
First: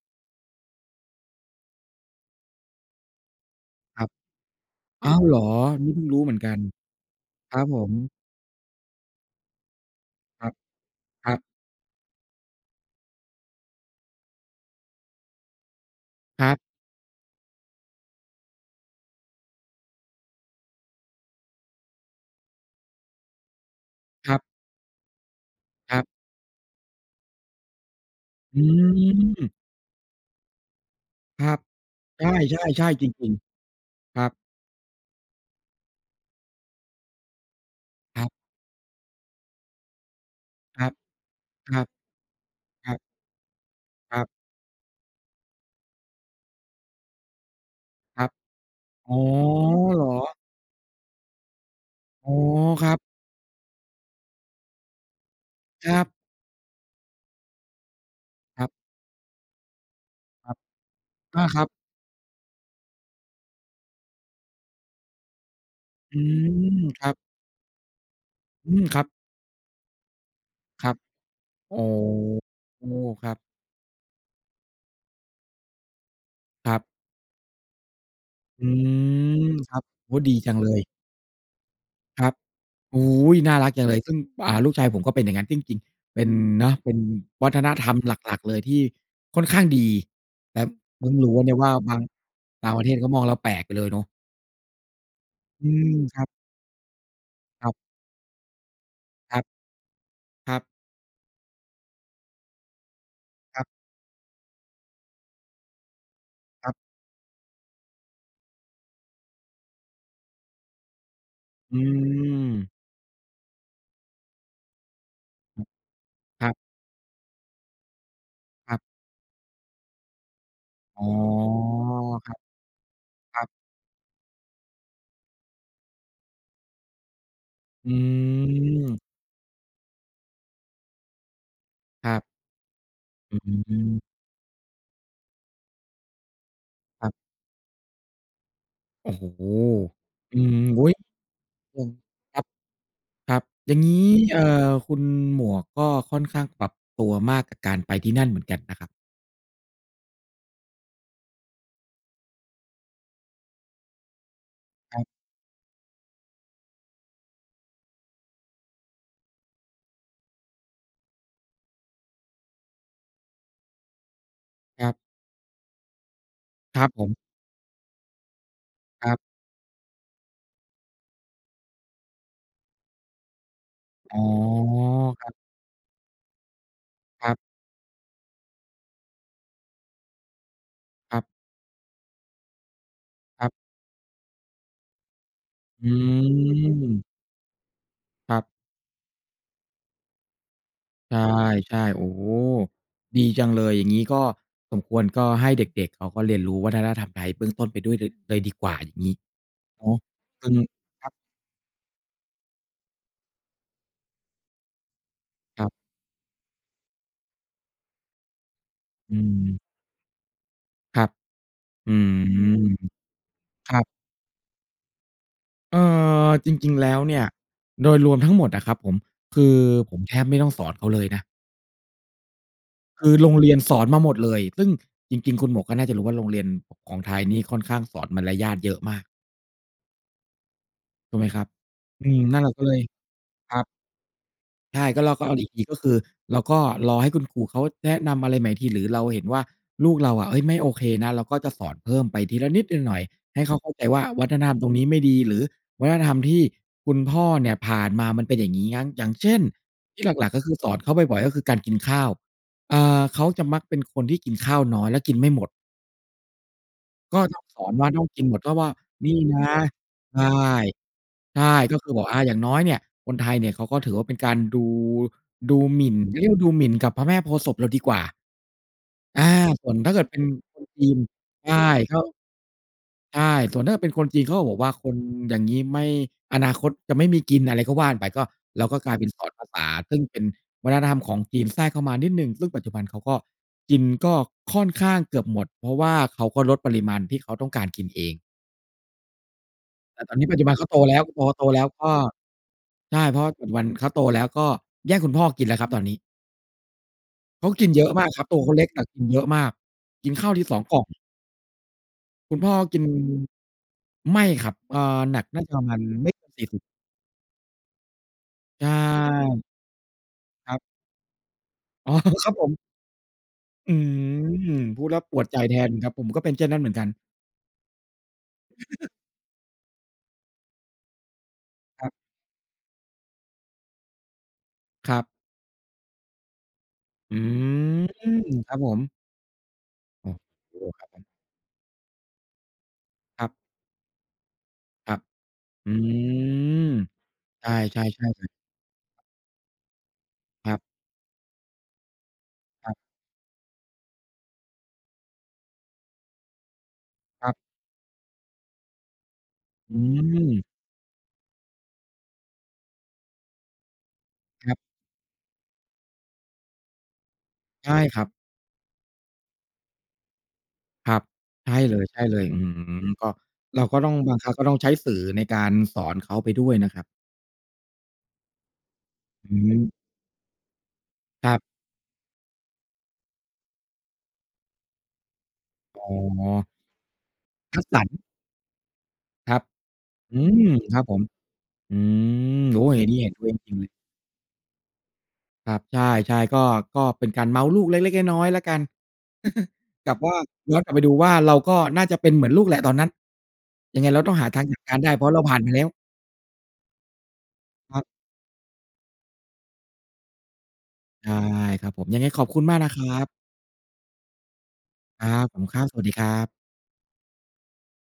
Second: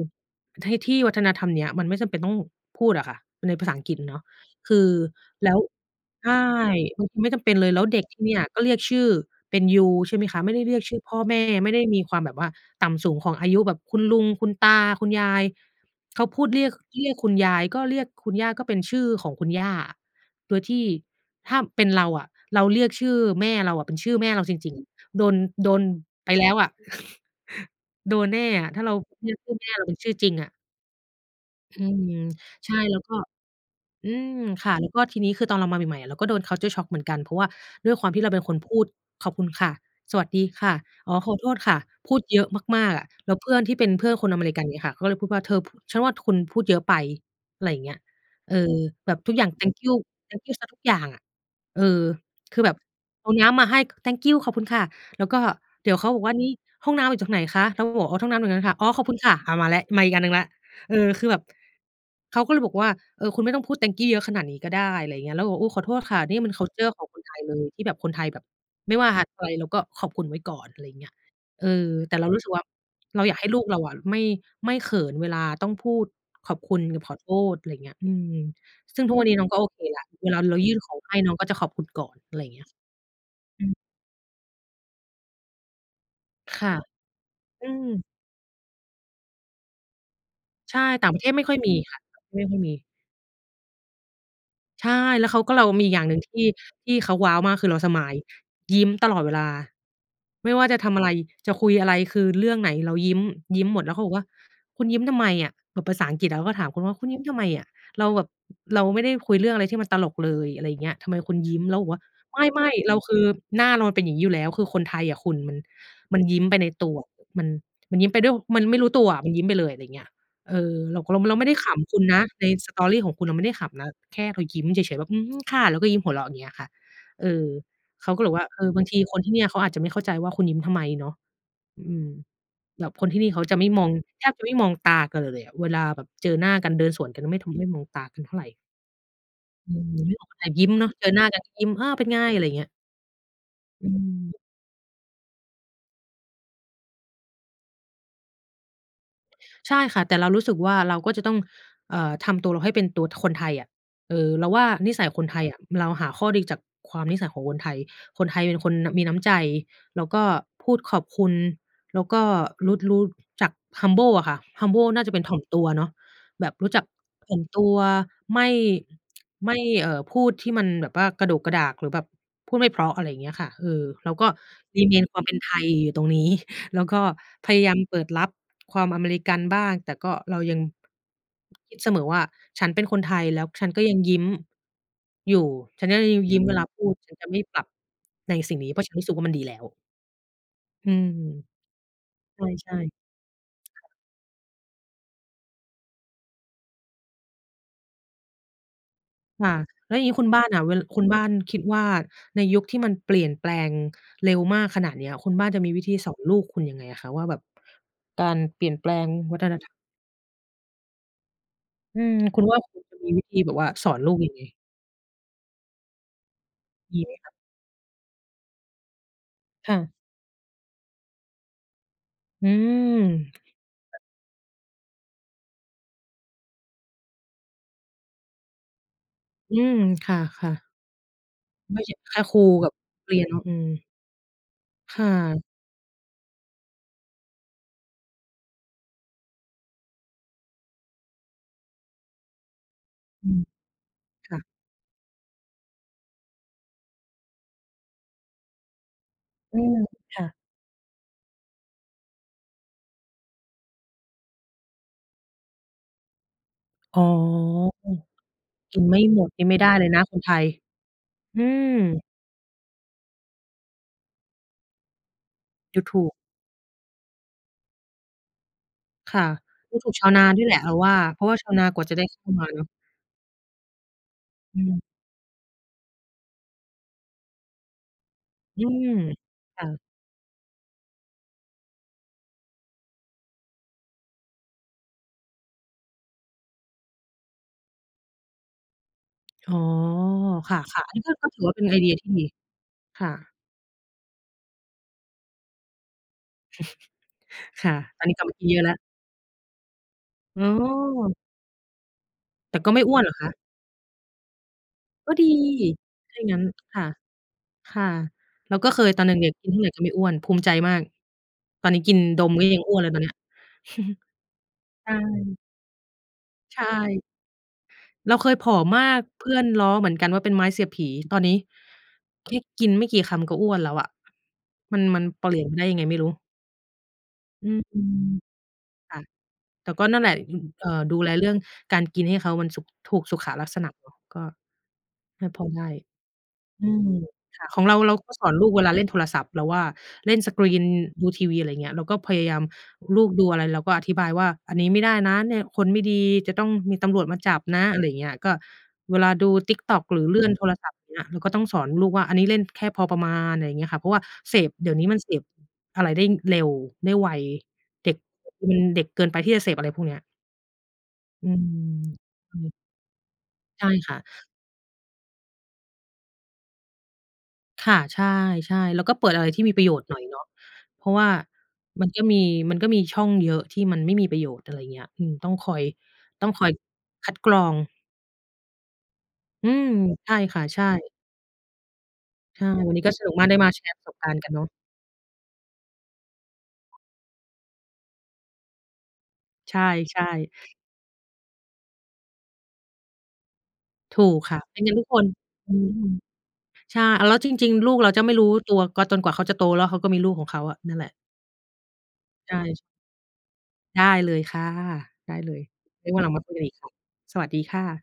[SPEAKER 1] ที่ ที่วัฒนธรรมเนี้ยมันไม่จำเป็นต้องพูดอะค่ะ ในภาษาอังกฤษ
[SPEAKER 2] ครับ
[SPEAKER 1] เนาะ คือ
[SPEAKER 2] อ้าวเหร
[SPEAKER 1] แ
[SPEAKER 2] อ?
[SPEAKER 1] ล้ว
[SPEAKER 2] นี่พึ่งรู้
[SPEAKER 1] ใ
[SPEAKER 2] เ
[SPEAKER 1] ช
[SPEAKER 2] หมือน
[SPEAKER 1] ่
[SPEAKER 2] กัน
[SPEAKER 1] บางทีไม่จำเป็
[SPEAKER 2] ค
[SPEAKER 1] น
[SPEAKER 2] รั
[SPEAKER 1] เ
[SPEAKER 2] บ
[SPEAKER 1] ลย แ
[SPEAKER 2] ผ
[SPEAKER 1] ล้ว
[SPEAKER 2] ม
[SPEAKER 1] เด็กที่ เนี่ยก็เรียกชื่อเป็น you ใช่ไหมคะ
[SPEAKER 2] ค
[SPEAKER 1] ไ
[SPEAKER 2] รั
[SPEAKER 1] ม่
[SPEAKER 2] บ
[SPEAKER 1] ได้เรียก ชื่อพ่อ
[SPEAKER 2] คร
[SPEAKER 1] แม
[SPEAKER 2] ั
[SPEAKER 1] ่
[SPEAKER 2] บ
[SPEAKER 1] ไม่ได้มีความแบบว่าต่ำสูงของอายุ แบบคุณลุง คุณตา คุณยาย เขาพู
[SPEAKER 2] ค
[SPEAKER 1] ด
[SPEAKER 2] รั
[SPEAKER 1] เ
[SPEAKER 2] บ
[SPEAKER 1] รียก เรียกคุณยาย ก็เรียกคุณย่าก็เป็นชื่อของคุณย่า โดยที่ถ้าเป็นเราอะ เราเรียกชื่อแม่เราอะเป็นชื่อแม่
[SPEAKER 2] ครั
[SPEAKER 1] เร
[SPEAKER 2] บ
[SPEAKER 1] าจริง ๆ โดน โดน
[SPEAKER 2] ครับ
[SPEAKER 1] ไปแล้วอะ โดนแน่
[SPEAKER 2] อ
[SPEAKER 1] อะ ถ้าเราเรียกชื
[SPEAKER 2] ืม
[SPEAKER 1] ่อแม่เราเป็นชื่อจริงอะ
[SPEAKER 2] ครับ
[SPEAKER 1] อืม
[SPEAKER 2] ใ
[SPEAKER 1] ใช่
[SPEAKER 2] ช่
[SPEAKER 1] แล้
[SPEAKER 2] ๆ
[SPEAKER 1] ว
[SPEAKER 2] ๆ จ
[SPEAKER 1] ก็
[SPEAKER 2] ริง
[SPEAKER 1] อื
[SPEAKER 2] ๆ ครั
[SPEAKER 1] ม
[SPEAKER 2] บ
[SPEAKER 1] ค่ะ แล้วก็ทีนี้คือตอนเรามาใหม่ ๆ อะเราก็โดน Culture Shock เหมือนกัน เพราะว่าด้วยความที
[SPEAKER 2] ค
[SPEAKER 1] ่เ
[SPEAKER 2] ร
[SPEAKER 1] ร
[SPEAKER 2] ั
[SPEAKER 1] า
[SPEAKER 2] บ
[SPEAKER 1] เป็นคนพูด "ขอบคุณค่ะ, สวัสดีค่ะ,
[SPEAKER 2] ครับ
[SPEAKER 1] อ๋อ ขอโทษค
[SPEAKER 2] ค
[SPEAKER 1] ่ะ"
[SPEAKER 2] รับ
[SPEAKER 1] พูดเยอะมา
[SPEAKER 2] คร
[SPEAKER 1] ก
[SPEAKER 2] ั
[SPEAKER 1] ๆ
[SPEAKER 2] บ
[SPEAKER 1] อะ แล้วเพื่อนที่เป็นเพื่อน
[SPEAKER 2] ครั
[SPEAKER 1] ค
[SPEAKER 2] บ
[SPEAKER 1] นอเมริกันเงี้ยค่ะ เขาก็เลยพูดว่า "เธอ พ ฉันว่าคุณพูดเยอะไป" ไรเงี้ย
[SPEAKER 2] ครับ
[SPEAKER 1] เออ แ
[SPEAKER 2] อ
[SPEAKER 1] บ
[SPEAKER 2] ๋อ
[SPEAKER 1] บทุกอย่าง Thank You
[SPEAKER 2] เหรอ?
[SPEAKER 1] Thank You เสียทุกอย่างอะ เออ
[SPEAKER 2] อ๋อ
[SPEAKER 1] คือแบบ
[SPEAKER 2] ครับ
[SPEAKER 1] เอาน้ำมาให้ "Thank You ขอบคุณค่ะ" แล้วก็เดี
[SPEAKER 2] ค
[SPEAKER 1] ๋ย
[SPEAKER 2] ร
[SPEAKER 1] ว
[SPEAKER 2] ั
[SPEAKER 1] เขา
[SPEAKER 2] บ
[SPEAKER 1] บอกว่า "นี่ ห้องน้ำอยู่ตรงไหนคะ?" เราก็บอก "อ๋อ ท่องน้ำอยู่ตรงนั
[SPEAKER 2] ค
[SPEAKER 1] ้
[SPEAKER 2] ร
[SPEAKER 1] น
[SPEAKER 2] ั
[SPEAKER 1] ค
[SPEAKER 2] บ
[SPEAKER 1] ่ะ" อ๋อ ขอบคุณค่ะ อ่า มาแล้ว มาอีกอันหนึ่งแล้ว
[SPEAKER 2] ครับ
[SPEAKER 1] เออ คือแบ
[SPEAKER 2] อ
[SPEAKER 1] บ
[SPEAKER 2] า ครับ
[SPEAKER 1] เขาก็เลยบอกว่า "เออ คุณไม่ต้องพูด Thank You เยอะขนาดนี้ก็ได้" อะไรเงี้ย แล้วบอก เออ ขอโทษค
[SPEAKER 2] อ
[SPEAKER 1] ่ะ
[SPEAKER 2] ื
[SPEAKER 1] นี่มัน คัลเช
[SPEAKER 2] ม
[SPEAKER 1] อร์ ข
[SPEAKER 2] ค
[SPEAKER 1] อง
[SPEAKER 2] รับ
[SPEAKER 1] คนไทยเลย ที่แบบคนไทยแบบ
[SPEAKER 2] อืม
[SPEAKER 1] ไม่
[SPEAKER 2] ครั
[SPEAKER 1] ว่
[SPEAKER 2] บ
[SPEAKER 1] าอะไรเราก็ขอบคุณไว้ก่อน อะไ
[SPEAKER 2] ค
[SPEAKER 1] ร
[SPEAKER 2] รับ
[SPEAKER 1] เงี้ย เออ
[SPEAKER 2] อ๋อ
[SPEAKER 1] แต่เรารู้สึกว่าเรา
[SPEAKER 2] คร
[SPEAKER 1] อย
[SPEAKER 2] ั
[SPEAKER 1] าก
[SPEAKER 2] บ
[SPEAKER 1] ให้ลูกเราอะไม่ ไม่เขินเวลาต้องพูดขอบ
[SPEAKER 2] ค
[SPEAKER 1] คุ
[SPEAKER 2] รั
[SPEAKER 1] ณ
[SPEAKER 2] บ
[SPEAKER 1] กับขอโทษ อะไรเงี้ย อืม
[SPEAKER 2] อื
[SPEAKER 1] ซึ่งทุกวันนี้
[SPEAKER 2] ม
[SPEAKER 1] น้องก็โอ
[SPEAKER 2] ค
[SPEAKER 1] เ
[SPEAKER 2] ร
[SPEAKER 1] ค
[SPEAKER 2] ับ
[SPEAKER 1] แล้ว
[SPEAKER 2] โอ้
[SPEAKER 1] เว
[SPEAKER 2] ดี
[SPEAKER 1] ลา
[SPEAKER 2] จั
[SPEAKER 1] เรา
[SPEAKER 2] งเล
[SPEAKER 1] ยื่น
[SPEAKER 2] ย
[SPEAKER 1] ของให้ น้องก็จะขอบคุณก่อน
[SPEAKER 2] ครั
[SPEAKER 1] อ
[SPEAKER 2] บ
[SPEAKER 1] ะไรเงี้ย
[SPEAKER 2] โอ้โฮ น่า
[SPEAKER 1] อื
[SPEAKER 2] รัก
[SPEAKER 1] ม
[SPEAKER 2] จังเลย ซึ่ง อ่า ลูกชายผมก็เป็นอย่างนั้น ซึ่งจริงเป็น
[SPEAKER 1] ค
[SPEAKER 2] เน
[SPEAKER 1] ่
[SPEAKER 2] า
[SPEAKER 1] ะ
[SPEAKER 2] ะ เป็นวัฒ
[SPEAKER 1] อื
[SPEAKER 2] นธ
[SPEAKER 1] ม
[SPEAKER 2] รรมหลัก ๆ เลยที่ค่อนข้างดี แต่
[SPEAKER 1] ใช่
[SPEAKER 2] พ
[SPEAKER 1] ต่า
[SPEAKER 2] ึ
[SPEAKER 1] ง
[SPEAKER 2] ่
[SPEAKER 1] ป
[SPEAKER 2] ง
[SPEAKER 1] ระเท
[SPEAKER 2] รู้
[SPEAKER 1] ศ
[SPEAKER 2] ว
[SPEAKER 1] ไม
[SPEAKER 2] ่า
[SPEAKER 1] ่
[SPEAKER 2] เน
[SPEAKER 1] ค
[SPEAKER 2] ี
[SPEAKER 1] ่
[SPEAKER 2] ่
[SPEAKER 1] อ
[SPEAKER 2] ย
[SPEAKER 1] ย
[SPEAKER 2] ว่
[SPEAKER 1] มี
[SPEAKER 2] าบ
[SPEAKER 1] ค
[SPEAKER 2] า
[SPEAKER 1] ่ะ
[SPEAKER 2] ง
[SPEAKER 1] ไม่ค่อย
[SPEAKER 2] บ
[SPEAKER 1] ม
[SPEAKER 2] า
[SPEAKER 1] ี
[SPEAKER 2] งประเทศเขามองเราแปลกไปเลยเนาะ
[SPEAKER 1] ใช่ แล้วเขา ก็เรา
[SPEAKER 2] อื
[SPEAKER 1] มี
[SPEAKER 2] ม
[SPEAKER 1] อีกอย่างหนึ
[SPEAKER 2] ค
[SPEAKER 1] ่ง
[SPEAKER 2] รับ
[SPEAKER 1] ที่ ที่เขา ว้าว มาก ค
[SPEAKER 2] ค
[SPEAKER 1] ือ
[SPEAKER 2] รั
[SPEAKER 1] เ
[SPEAKER 2] บ
[SPEAKER 1] รา สไมล์ ยิ้มตลอดเว
[SPEAKER 2] ค
[SPEAKER 1] ล
[SPEAKER 2] รับ
[SPEAKER 1] า ไม
[SPEAKER 2] ค
[SPEAKER 1] ่
[SPEAKER 2] รั
[SPEAKER 1] ว่
[SPEAKER 2] บ
[SPEAKER 1] าจะทำอะไร? จะคุยอะไร? คือเรื่องไหน? เรายิ้ม ย
[SPEAKER 2] ค
[SPEAKER 1] ิ
[SPEAKER 2] ร
[SPEAKER 1] ้
[SPEAKER 2] ับ
[SPEAKER 1] มหมด แล้วเขาบอกว่า "คุณยิ้มทำไมอะ?" แบบภาษาอังกฤษน่ะ เขาก็ถา
[SPEAKER 2] ค
[SPEAKER 1] ม
[SPEAKER 2] รับ
[SPEAKER 1] คุณว่า "คุณยิ้มทำไมอะ? เราแบบ เราไม่ได้คุยเรื่องอะไรที่มันตลกเลย" อะไรอย่างเงี้ย "ทำไมคุณยิ้ม?" เร
[SPEAKER 2] อ
[SPEAKER 1] า
[SPEAKER 2] ื
[SPEAKER 1] บอกว่า "ไม่
[SPEAKER 2] ม
[SPEAKER 1] ๆ เราคือ หน้าเรามันเป็นอย่างงี้อยู่แล้ว" คือคนไทยอะคุณมัน
[SPEAKER 2] อือ
[SPEAKER 1] มันยิ้
[SPEAKER 2] ค
[SPEAKER 1] ม
[SPEAKER 2] รั
[SPEAKER 1] ไป
[SPEAKER 2] บ
[SPEAKER 1] ในตัวอะ มัน มันยิ้มไปด้วย มัน
[SPEAKER 2] ค
[SPEAKER 1] ไม
[SPEAKER 2] รั
[SPEAKER 1] ่
[SPEAKER 2] บ
[SPEAKER 1] รู้ตัวอะ มันยิ้มไปเลย อะไรอย่างเงี้ย เออ "เร
[SPEAKER 2] อ
[SPEAKER 1] า
[SPEAKER 2] ๋อ
[SPEAKER 1] ก็ เราไม่ได้ขำคุณนะ
[SPEAKER 2] ครับ
[SPEAKER 1] ใน story ของคุณเร
[SPEAKER 2] ค
[SPEAKER 1] า
[SPEAKER 2] ร
[SPEAKER 1] ไม
[SPEAKER 2] ั
[SPEAKER 1] ่
[SPEAKER 2] บ
[SPEAKER 1] ได้ขำนะ แค่เรายิ้มเฉย ๆ" แบบ "อืม ค่ะ" แล้วก็ยิ้มหัวเราะ อย่างเงี้ยค่ะ เออ
[SPEAKER 2] อื
[SPEAKER 1] เขาก็เลยบอกว่า "เออ บางที
[SPEAKER 2] ม
[SPEAKER 1] คนที่เนี่ย เขาอาจจะไม่เข้าใจว่าคุณยิ้มทำไมเนาะ" อื
[SPEAKER 2] ค
[SPEAKER 1] ม
[SPEAKER 2] รับ
[SPEAKER 1] แบบคนที่นี่
[SPEAKER 2] อ
[SPEAKER 1] เขา จะไม่
[SPEAKER 2] ื
[SPEAKER 1] มอง
[SPEAKER 2] อ
[SPEAKER 1] แทบจะไม่มองตากันเลยอะ เวลาแบบเจอหน้ากัน เดินส
[SPEAKER 2] ค
[SPEAKER 1] ว
[SPEAKER 2] ร
[SPEAKER 1] น
[SPEAKER 2] ับ
[SPEAKER 1] กันไม่ทำ ไม่มองตากันเท่าไร
[SPEAKER 2] โอ้โฮ!
[SPEAKER 1] อืม นึกไม่ออก
[SPEAKER 2] อื
[SPEAKER 1] แต่ยิ
[SPEAKER 2] ม
[SPEAKER 1] ้ม
[SPEAKER 2] อ
[SPEAKER 1] เน
[SPEAKER 2] ุ
[SPEAKER 1] า
[SPEAKER 2] ๊
[SPEAKER 1] ะ
[SPEAKER 2] ย!
[SPEAKER 1] เจอหน้ากันก็ยิ้ม
[SPEAKER 2] ล
[SPEAKER 1] "อา
[SPEAKER 2] ง
[SPEAKER 1] เป็นไง?"
[SPEAKER 2] ค
[SPEAKER 1] อะ
[SPEAKER 2] ร
[SPEAKER 1] ไ
[SPEAKER 2] ั
[SPEAKER 1] ร
[SPEAKER 2] บ
[SPEAKER 1] อย่างเงี้ย
[SPEAKER 2] ครับ อย่าง
[SPEAKER 1] อ
[SPEAKER 2] งี้
[SPEAKER 1] ืม
[SPEAKER 2] เอ่อ คุณหมวกก็ค่อนข้างปรับตัวมากกับการไปที่นั่นเหมือนกันนะครับ
[SPEAKER 1] ใช่ค่ะ แต่เรารู้สึกว่าเราก็จะต้อง เอ่อ ทำตัวเราให้เป็นตัว คนไทยอะ เออ เราว่านิ
[SPEAKER 2] ค
[SPEAKER 1] ส
[SPEAKER 2] รั
[SPEAKER 1] ั
[SPEAKER 2] บ
[SPEAKER 1] ยคนไทยอะ เราหาข้อดีจากความ นิสัยของคนไทย คนไทยเป็นคนน้ำ มีน้ำใจ แล้วก็พูดขอบคุณ แล้วก็รู้ รู้ จัก humble อะค่ะ
[SPEAKER 2] คร
[SPEAKER 1] humble
[SPEAKER 2] ับ
[SPEAKER 1] น่าจะเป็นถ่อมตัวเนาะ แบบรู้
[SPEAKER 2] ค
[SPEAKER 1] จั
[SPEAKER 2] รั
[SPEAKER 1] ก
[SPEAKER 2] บผม
[SPEAKER 1] ถ่อมตัว ไม่
[SPEAKER 2] ครับ
[SPEAKER 1] ไม่ เอ่อ พูดที่มันแบบว่ากระโดกกระดาก หรือแบบพูดไม่เพราะ อะไรอย่างเงี้ยค่ะ เออ เรา
[SPEAKER 2] อ๋อ
[SPEAKER 1] ก็ ตีเนียนควา
[SPEAKER 2] ค
[SPEAKER 1] ม
[SPEAKER 2] รั
[SPEAKER 1] เป
[SPEAKER 2] บ
[SPEAKER 1] ็นไทยอยู่ตรง นี้ แล้วก็
[SPEAKER 2] ครับ
[SPEAKER 1] พยายามเปิดรับ ความอเมริกันบ้าง แต่ก็เรายัง
[SPEAKER 2] ครับ
[SPEAKER 1] คิดเสมอว่า ฉันเป็นคนไทย แล
[SPEAKER 2] ค
[SPEAKER 1] ้
[SPEAKER 2] ร
[SPEAKER 1] ว
[SPEAKER 2] ับ
[SPEAKER 1] ฉันก็ยังยิ้ม อยู่ ฉ
[SPEAKER 2] อ
[SPEAKER 1] ั
[SPEAKER 2] ื
[SPEAKER 1] นก็ยังยิ้ม เวลาพูด
[SPEAKER 2] ม
[SPEAKER 1] ฉันจะไม่ปรับ
[SPEAKER 2] ค
[SPEAKER 1] ใน
[SPEAKER 2] รับ
[SPEAKER 1] สิ่งนี้ เพราะฉันรู้สึกว่ามันดีแล้ว อืม
[SPEAKER 2] ใช่ ๆ โอ้โฮ!
[SPEAKER 1] ใช่
[SPEAKER 2] ดีจังเลยอย
[SPEAKER 1] ๆ
[SPEAKER 2] ่างงี้ก็สมควร ก็ให้เด็ก ๆ เขาก็เรียนรู้วัฒนธรรมไทยเบื้องต้นไปด้วย เลย เลยดีกว่า อย่างงี้
[SPEAKER 1] ค่ะ
[SPEAKER 2] เนา
[SPEAKER 1] แล้
[SPEAKER 2] ะ
[SPEAKER 1] วอย่างงี้คุณบ้า
[SPEAKER 2] อื
[SPEAKER 1] นอ
[SPEAKER 2] ม
[SPEAKER 1] ะเวล คุ
[SPEAKER 2] ค
[SPEAKER 1] ณ
[SPEAKER 2] รับ
[SPEAKER 1] บ้านคิดว่า ในยุคที่มันเปลี่ยนแปลงเร็วมากขนาดเนี้ย คุณบ้านจะ
[SPEAKER 2] ครั
[SPEAKER 1] มี
[SPEAKER 2] บ
[SPEAKER 1] วิธีสอนลูกคุณยังไงอะคะว่าแบบการเปลี่ยนแปลง
[SPEAKER 2] อื
[SPEAKER 1] วัฒน
[SPEAKER 2] ม
[SPEAKER 1] ธรรม?
[SPEAKER 2] ครับ อื
[SPEAKER 1] อื
[SPEAKER 2] ม
[SPEAKER 1] ม คุณว่าคุณจะมีวิธีแบบว่า
[SPEAKER 2] ครั
[SPEAKER 1] ส
[SPEAKER 2] บ
[SPEAKER 1] อนลูกยังไง?
[SPEAKER 2] เอ่อ จริง ๆ แล
[SPEAKER 1] ม
[SPEAKER 2] ้ว
[SPEAKER 1] ีไห
[SPEAKER 2] เ
[SPEAKER 1] ม
[SPEAKER 2] นี่ย
[SPEAKER 1] คะ?
[SPEAKER 2] โดยรวมทั้งหมดอะครับผม คือ
[SPEAKER 1] ค่ะ
[SPEAKER 2] ผมแทบไม่ต้องสอนเขาเลยนะ
[SPEAKER 1] อื
[SPEAKER 2] คือโรงเร
[SPEAKER 1] ม
[SPEAKER 2] ียนสอนมาหมดเลย ซึ่งจริง ๆ คุณหมวกก็น่าจะรู้ว่า โรงเรียนของไทยนี่ค่อนข้างสอนมารยาทเยอะมาก
[SPEAKER 1] อืม ค่ะ ๆ
[SPEAKER 2] ถูกไหมครับ?
[SPEAKER 1] ไม่ ช
[SPEAKER 2] อื
[SPEAKER 1] แค
[SPEAKER 2] ม
[SPEAKER 1] ่ค
[SPEAKER 2] น
[SPEAKER 1] ร
[SPEAKER 2] ่
[SPEAKER 1] ู
[SPEAKER 2] ารัก
[SPEAKER 1] ก
[SPEAKER 2] เ
[SPEAKER 1] ั
[SPEAKER 2] ล
[SPEAKER 1] บ
[SPEAKER 2] ย
[SPEAKER 1] เรียนเนาะ อื
[SPEAKER 2] ครับ
[SPEAKER 1] ม
[SPEAKER 2] ใช่
[SPEAKER 1] ค
[SPEAKER 2] ก็
[SPEAKER 1] ่
[SPEAKER 2] เรา ก็เอา
[SPEAKER 1] ะ
[SPEAKER 2] อีก อีก ก็คือเราก็รอให้คุณครูเขาแนะนำอะไรมาอีกที หรือเราเห็นว่าลูกเราอะ เฮ้ย ไม่โอเคนะ เราก็จะสอนเพิ่มไปทีละนิด ทีละหน่อย
[SPEAKER 1] อื
[SPEAKER 2] ให
[SPEAKER 1] ม
[SPEAKER 2] ้เขาเข้าใจว่าวั
[SPEAKER 1] ค
[SPEAKER 2] ฒ
[SPEAKER 1] ่ะ
[SPEAKER 2] นธรรมตรงนี้ไม่ดี หรือวัฒนธรรมที่คุณพ่อเนี่ยผ่านมามันเป็นอย่างงี้งั้น อย่างเช่น
[SPEAKER 1] อืม
[SPEAKER 2] ที่ห
[SPEAKER 1] ค่
[SPEAKER 2] ลั
[SPEAKER 1] ะ
[SPEAKER 2] ก ๆ ก็คือสอนเขาบ่อย ๆ ก็คือการกินข้าว เอ่อ เขาจะมักเป็นคนที่กินข้าวน้อย และกินไม่หมด
[SPEAKER 1] อ๋อ
[SPEAKER 2] ก็ต้องสอนว่าต้องกินหมด ก็ว่า
[SPEAKER 1] กินไม่
[SPEAKER 2] "นี
[SPEAKER 1] ห
[SPEAKER 2] ่
[SPEAKER 1] มด
[SPEAKER 2] น
[SPEAKER 1] นี่
[SPEAKER 2] ะ"
[SPEAKER 1] ไม่ได้เลยนะค
[SPEAKER 2] ใช
[SPEAKER 1] นไ
[SPEAKER 2] ่
[SPEAKER 1] ทย
[SPEAKER 2] ใ
[SPEAKER 1] อื
[SPEAKER 2] ช่
[SPEAKER 1] ม
[SPEAKER 2] ก็คือบอก อา อย่างน้อยเนี่ย คนไทยเนี่ย เขาก็ถือว่าเป็นการดู ดู
[SPEAKER 1] ด
[SPEAKER 2] ห
[SPEAKER 1] ู
[SPEAKER 2] มิ
[SPEAKER 1] ถ
[SPEAKER 2] ่น
[SPEAKER 1] ูก
[SPEAKER 2] เรียกว่าดูหมิ่นกับพระแม่โพสพเราดีกว่า
[SPEAKER 1] ค
[SPEAKER 2] อ
[SPEAKER 1] ่
[SPEAKER 2] า
[SPEAKER 1] ะ
[SPEAKER 2] ส่
[SPEAKER 1] ด
[SPEAKER 2] ว
[SPEAKER 1] ู
[SPEAKER 2] น
[SPEAKER 1] ถ
[SPEAKER 2] ถ
[SPEAKER 1] ู
[SPEAKER 2] ้า
[SPEAKER 1] ก
[SPEAKER 2] เก
[SPEAKER 1] ช
[SPEAKER 2] ิ
[SPEAKER 1] า
[SPEAKER 2] ด
[SPEAKER 1] ว
[SPEAKER 2] เป
[SPEAKER 1] น
[SPEAKER 2] ็น
[SPEAKER 1] าด้วยแห
[SPEAKER 2] ค
[SPEAKER 1] ละ
[SPEAKER 2] น
[SPEAKER 1] เรา
[SPEAKER 2] จ
[SPEAKER 1] ว
[SPEAKER 2] ี
[SPEAKER 1] ่า
[SPEAKER 2] น
[SPEAKER 1] เพราะว่าช
[SPEAKER 2] ใช
[SPEAKER 1] าว
[SPEAKER 2] ่
[SPEAKER 1] นากว่าจ
[SPEAKER 2] ก
[SPEAKER 1] ะ
[SPEAKER 2] ็
[SPEAKER 1] ได้ข้าวมาเนาะ
[SPEAKER 2] ใช่ ส่วนถ้าเป็นคนจีน เขาก็บ
[SPEAKER 1] อ
[SPEAKER 2] อกว่า
[SPEAKER 1] ืม
[SPEAKER 2] คนอย่างงี้ไม่ อนาคตจะไม่มีกิน อะไรก็ว่าไป ก็
[SPEAKER 1] อ
[SPEAKER 2] เ
[SPEAKER 1] ื
[SPEAKER 2] ราก็
[SPEAKER 1] ม
[SPEAKER 2] กลายเป็นสอนภาษ
[SPEAKER 1] ค่
[SPEAKER 2] า
[SPEAKER 1] ะ
[SPEAKER 2] ซึ่งเป็นวัฒนธรรมของจีนแทรกเข้ามานิดหนึ่ง ซึ่งปัจจุบันเขาก็กินก็ค่อนข้างเกือบหมด เพราะว่าเขาก็ลดปริมาณที่เขาต้องการกินเอง
[SPEAKER 1] อ๋อ
[SPEAKER 2] แต่ตอนนี้ปัจจุบ
[SPEAKER 1] ค
[SPEAKER 2] ัน
[SPEAKER 1] ่
[SPEAKER 2] เขาโต
[SPEAKER 1] ะ ๆ อั
[SPEAKER 2] แ
[SPEAKER 1] น
[SPEAKER 2] ล
[SPEAKER 1] น
[SPEAKER 2] ้
[SPEAKER 1] ี้
[SPEAKER 2] ว
[SPEAKER 1] ก็
[SPEAKER 2] พ
[SPEAKER 1] ก
[SPEAKER 2] อ
[SPEAKER 1] ็ถื
[SPEAKER 2] โ
[SPEAKER 1] อ
[SPEAKER 2] ต
[SPEAKER 1] ว่า
[SPEAKER 2] แ
[SPEAKER 1] เ
[SPEAKER 2] ล
[SPEAKER 1] ป็
[SPEAKER 2] ้
[SPEAKER 1] น
[SPEAKER 2] ว
[SPEAKER 1] ไอเ
[SPEAKER 2] ก
[SPEAKER 1] ดีย
[SPEAKER 2] ็
[SPEAKER 1] ที่ดี
[SPEAKER 2] ใช
[SPEAKER 1] ค
[SPEAKER 2] ่
[SPEAKER 1] ่
[SPEAKER 2] เพราะว่
[SPEAKER 1] ะ
[SPEAKER 2] าปัจจุบันเขาโตแล้ว ก็แย่งคุณพ่อกินแล้วครับตอนนี้ เขาก
[SPEAKER 1] ค
[SPEAKER 2] ิ
[SPEAKER 1] ่
[SPEAKER 2] น
[SPEAKER 1] ะ
[SPEAKER 2] เยอะ
[SPEAKER 1] ต
[SPEAKER 2] ม
[SPEAKER 1] อน
[SPEAKER 2] าก
[SPEAKER 1] นี้
[SPEAKER 2] ค
[SPEAKER 1] ก
[SPEAKER 2] ร
[SPEAKER 1] ล
[SPEAKER 2] ั
[SPEAKER 1] ับ
[SPEAKER 2] บ
[SPEAKER 1] มา
[SPEAKER 2] ตั
[SPEAKER 1] ก
[SPEAKER 2] ว
[SPEAKER 1] ิ
[SPEAKER 2] เ
[SPEAKER 1] น
[SPEAKER 2] ข
[SPEAKER 1] เ
[SPEAKER 2] า
[SPEAKER 1] ยอ
[SPEAKER 2] เ
[SPEAKER 1] ะ
[SPEAKER 2] ล็
[SPEAKER 1] แ
[SPEAKER 2] ก
[SPEAKER 1] ล้ว
[SPEAKER 2] แต่กินเยอะมาก กินข้าว
[SPEAKER 1] อ
[SPEAKER 2] ท
[SPEAKER 1] ๋
[SPEAKER 2] ี 2 กล่อง
[SPEAKER 1] อ
[SPEAKER 2] คุณพ่
[SPEAKER 1] แต
[SPEAKER 2] อ
[SPEAKER 1] ่ก็
[SPEAKER 2] ก
[SPEAKER 1] ไม
[SPEAKER 2] ิ
[SPEAKER 1] ่
[SPEAKER 2] น
[SPEAKER 1] อ้วนเหรอคะ?
[SPEAKER 2] ไม่ครับ เอ่อ
[SPEAKER 1] ก็
[SPEAKER 2] หนั
[SPEAKER 1] ดี
[SPEAKER 2] กน่าจะประมาณไม่
[SPEAKER 1] ถ้า
[SPEAKER 2] ถ
[SPEAKER 1] อย่
[SPEAKER 2] ึ
[SPEAKER 1] าง
[SPEAKER 2] ง
[SPEAKER 1] งั
[SPEAKER 2] ส
[SPEAKER 1] ้น
[SPEAKER 2] ี่สิบ
[SPEAKER 1] ค่ะ ค่ะ แล้ว
[SPEAKER 2] ใช
[SPEAKER 1] ก็เคยตอนเด็ก ๆ
[SPEAKER 2] ่
[SPEAKER 1] กินที่ไหนก็ไม่อ้วน ภูมิใ
[SPEAKER 2] ค
[SPEAKER 1] จ
[SPEAKER 2] รับ
[SPEAKER 1] มาก ตอนนี้
[SPEAKER 2] อ
[SPEAKER 1] ก
[SPEAKER 2] ๋อ
[SPEAKER 1] ิน ด
[SPEAKER 2] ครั
[SPEAKER 1] ม
[SPEAKER 2] บ
[SPEAKER 1] ก
[SPEAKER 2] ผ
[SPEAKER 1] ็
[SPEAKER 2] ม
[SPEAKER 1] ยังอ้วนเลยตอนเนี้ย
[SPEAKER 2] อืม พู
[SPEAKER 1] ใช
[SPEAKER 2] ด
[SPEAKER 1] ่
[SPEAKER 2] แล้วปวดใจแทนครับ ผมก็เป็นเช่นน
[SPEAKER 1] ใ
[SPEAKER 2] ั
[SPEAKER 1] ช
[SPEAKER 2] ้นเหมือนกัน
[SPEAKER 1] ่ เราเคยผอมมาก เพื่อนล้อเหมือนกันว่าเป็นไม้เสียบผี ตอนนี้
[SPEAKER 2] ครับ
[SPEAKER 1] แค่กินไม่กี่คำก็อ้วนแล้วอะ มัน
[SPEAKER 2] คร
[SPEAKER 1] มั
[SPEAKER 2] ั
[SPEAKER 1] น
[SPEAKER 2] บ
[SPEAKER 1] เปลี่ยนได้ยังไงไม่รู้
[SPEAKER 2] อื
[SPEAKER 1] อืม
[SPEAKER 2] ม ครับผม
[SPEAKER 1] ค่ะ แต่ก็นั่นแ
[SPEAKER 2] อ
[SPEAKER 1] หล
[SPEAKER 2] ะ
[SPEAKER 1] ะ อ
[SPEAKER 2] โอ้
[SPEAKER 1] เอ่
[SPEAKER 2] ค
[SPEAKER 1] อ
[SPEAKER 2] รับ
[SPEAKER 1] ดู
[SPEAKER 2] ผม
[SPEAKER 1] แลเรื่องการกินให้เขามันสุก ถูกสุ
[SPEAKER 2] คร
[SPEAKER 1] ข
[SPEAKER 2] ับ
[SPEAKER 1] ลักษณะเนาะ ก็
[SPEAKER 2] ครับ
[SPEAKER 1] ให้พอได้
[SPEAKER 2] อื
[SPEAKER 1] อื
[SPEAKER 2] ม
[SPEAKER 1] ม ค
[SPEAKER 2] ใ
[SPEAKER 1] ่
[SPEAKER 2] ช
[SPEAKER 1] ะ ของเรา เรา
[SPEAKER 2] ่
[SPEAKER 1] ก็
[SPEAKER 2] ๆ ๆ อ
[SPEAKER 1] ส
[SPEAKER 2] ือ
[SPEAKER 1] อนลูกเวลาเล่นโทรศัพท์ เราว่าเล่นสกร
[SPEAKER 2] ค
[SPEAKER 1] ี
[SPEAKER 2] รับ
[SPEAKER 1] น ดูทีวี อะไรเงี้ย เราก็พยายาม
[SPEAKER 2] ครับ
[SPEAKER 1] ลูกดูอะไรเราก็อธิบายว่า อันนี้ไม่ได้นะเนี่ย คนไม่ดีจะต้องมีตำรวจมา
[SPEAKER 2] ค
[SPEAKER 1] จ
[SPEAKER 2] รับ
[SPEAKER 1] ับนะ อะไรอย่างเงี้ย ก็เวลาดูติ๊กต
[SPEAKER 2] อ
[SPEAKER 1] ็
[SPEAKER 2] ื
[SPEAKER 1] อก หรือเลื่อนโ
[SPEAKER 2] ม
[SPEAKER 1] ทรศัพท์เนี่ย เราก็ต้องสอนลูกว่า อันนี้เล่นแค่พอประมาณ อะไรเงี้ยค่ะ เพราะว่าเส
[SPEAKER 2] ค
[SPEAKER 1] พ
[SPEAKER 2] รับ
[SPEAKER 1] เดี๋ยวนี้มันเสพอะไรได้ เร็ว ได้ไว
[SPEAKER 2] ใช่
[SPEAKER 1] เด็
[SPEAKER 2] ค
[SPEAKER 1] ก
[SPEAKER 2] รับ
[SPEAKER 1] มันเด็กเกินไปที่จะเสพอะไรพวกเนี้ย
[SPEAKER 2] ครับ
[SPEAKER 1] อืม
[SPEAKER 2] ใช่เลย ใช่เลย
[SPEAKER 1] อ
[SPEAKER 2] อ
[SPEAKER 1] ื
[SPEAKER 2] ื
[SPEAKER 1] อ
[SPEAKER 2] ม ก็ เร
[SPEAKER 1] ใช
[SPEAKER 2] า
[SPEAKER 1] ่
[SPEAKER 2] ก็ต
[SPEAKER 1] ค
[SPEAKER 2] ้อง
[SPEAKER 1] ่ะ
[SPEAKER 2] บางครั้งก็ต้องใช้สื่อในการสอนเขาไปด้วยนะครับ
[SPEAKER 1] ค่ะ ใช่ ใช่ แล้วก็เปิดอะไร
[SPEAKER 2] อื
[SPEAKER 1] ที่มีประโ
[SPEAKER 2] ม
[SPEAKER 1] ยชน์หน่อยเนาะ เพราะว่า
[SPEAKER 2] ครับ
[SPEAKER 1] มันก็มี มันก็มีช่องเยอะ ที่มันไม่มีประโยชน์ อะไรเงี้ย อืม ต้องคอย
[SPEAKER 2] อ๋อ
[SPEAKER 1] ต้องคอย คัดกรอง
[SPEAKER 2] คัดสรร ครับ
[SPEAKER 1] อืม ใช
[SPEAKER 2] อ
[SPEAKER 1] ่
[SPEAKER 2] ื
[SPEAKER 1] ค่ะ
[SPEAKER 2] ม
[SPEAKER 1] ใช
[SPEAKER 2] ครับ
[SPEAKER 1] ่
[SPEAKER 2] ผม อื
[SPEAKER 1] ใช
[SPEAKER 2] ม
[SPEAKER 1] ่
[SPEAKER 2] โอ๊
[SPEAKER 1] วั
[SPEAKER 2] ย
[SPEAKER 1] นนี
[SPEAKER 2] อ
[SPEAKER 1] ้
[SPEAKER 2] ัน
[SPEAKER 1] ก็
[SPEAKER 2] นี้
[SPEAKER 1] ส
[SPEAKER 2] เห
[SPEAKER 1] น
[SPEAKER 2] ็
[SPEAKER 1] ุ
[SPEAKER 2] น
[SPEAKER 1] กม
[SPEAKER 2] ด้
[SPEAKER 1] า
[SPEAKER 2] ว
[SPEAKER 1] ก
[SPEAKER 2] ย
[SPEAKER 1] ได้
[SPEAKER 2] จ
[SPEAKER 1] มา
[SPEAKER 2] ริง
[SPEAKER 1] แ
[SPEAKER 2] ๆ
[SPEAKER 1] ช
[SPEAKER 2] เลย
[SPEAKER 1] ร์ประสบการณ์กันเนาะ
[SPEAKER 2] ครับ ใช่ ๆ ก็ ก็เป็นการเมาท์ลูกเล็ก ๆ น้อย ๆ แล้วกัน
[SPEAKER 1] ใช
[SPEAKER 2] กลับ
[SPEAKER 1] ่
[SPEAKER 2] ว่า
[SPEAKER 1] ๆ
[SPEAKER 2] ย้อนกลับไปดูว่า เราก็น่าจะเป็นเหมือนลูกแหละตอนนั้น ยังไงเ
[SPEAKER 1] ถ
[SPEAKER 2] รา
[SPEAKER 1] ู
[SPEAKER 2] ต้อง
[SPEAKER 1] ก
[SPEAKER 2] หา
[SPEAKER 1] ค่
[SPEAKER 2] ท
[SPEAKER 1] ะ
[SPEAKER 2] าง
[SPEAKER 1] เ
[SPEAKER 2] จ
[SPEAKER 1] ป
[SPEAKER 2] ั
[SPEAKER 1] ็
[SPEAKER 2] ด
[SPEAKER 1] นกั
[SPEAKER 2] ก
[SPEAKER 1] น
[SPEAKER 2] าร
[SPEAKER 1] ทุก
[SPEAKER 2] ได้
[SPEAKER 1] ค
[SPEAKER 2] เพ
[SPEAKER 1] น
[SPEAKER 2] ราะเราผ่าน
[SPEAKER 1] อ
[SPEAKER 2] ม
[SPEAKER 1] ื
[SPEAKER 2] าแล้ว
[SPEAKER 1] อ ใช่ อะ แล้วจริง ๆ ลู
[SPEAKER 2] ค
[SPEAKER 1] ก
[SPEAKER 2] รับ
[SPEAKER 1] เราจะไม่รู้ตัว ก็จนกว่าเขาจะโต แล้วเขาก็มีลูกของเขาอะ นั่นแหละ
[SPEAKER 2] ใช่ครับผม ยังไงขอ
[SPEAKER 1] ใ
[SPEAKER 2] บ
[SPEAKER 1] ช่
[SPEAKER 2] คุณมาก
[SPEAKER 1] ช
[SPEAKER 2] นะครับ
[SPEAKER 1] ได้เลยค่ะ
[SPEAKER 2] ค
[SPEAKER 1] ไ
[SPEAKER 2] ร
[SPEAKER 1] ด้
[SPEAKER 2] ับ
[SPEAKER 1] เล
[SPEAKER 2] ขอบ
[SPEAKER 1] ย
[SPEAKER 2] คุณครับ สว
[SPEAKER 1] ไ
[SPEAKER 2] ั
[SPEAKER 1] ว
[SPEAKER 2] ส
[SPEAKER 1] ้
[SPEAKER 2] ดี
[SPEAKER 1] วั
[SPEAKER 2] ค
[SPEAKER 1] นหล
[SPEAKER 2] ร
[SPEAKER 1] ัง
[SPEAKER 2] ั
[SPEAKER 1] มาคุ
[SPEAKER 2] บ
[SPEAKER 1] ยกันอีกค่ะ สวัสดีค่ะ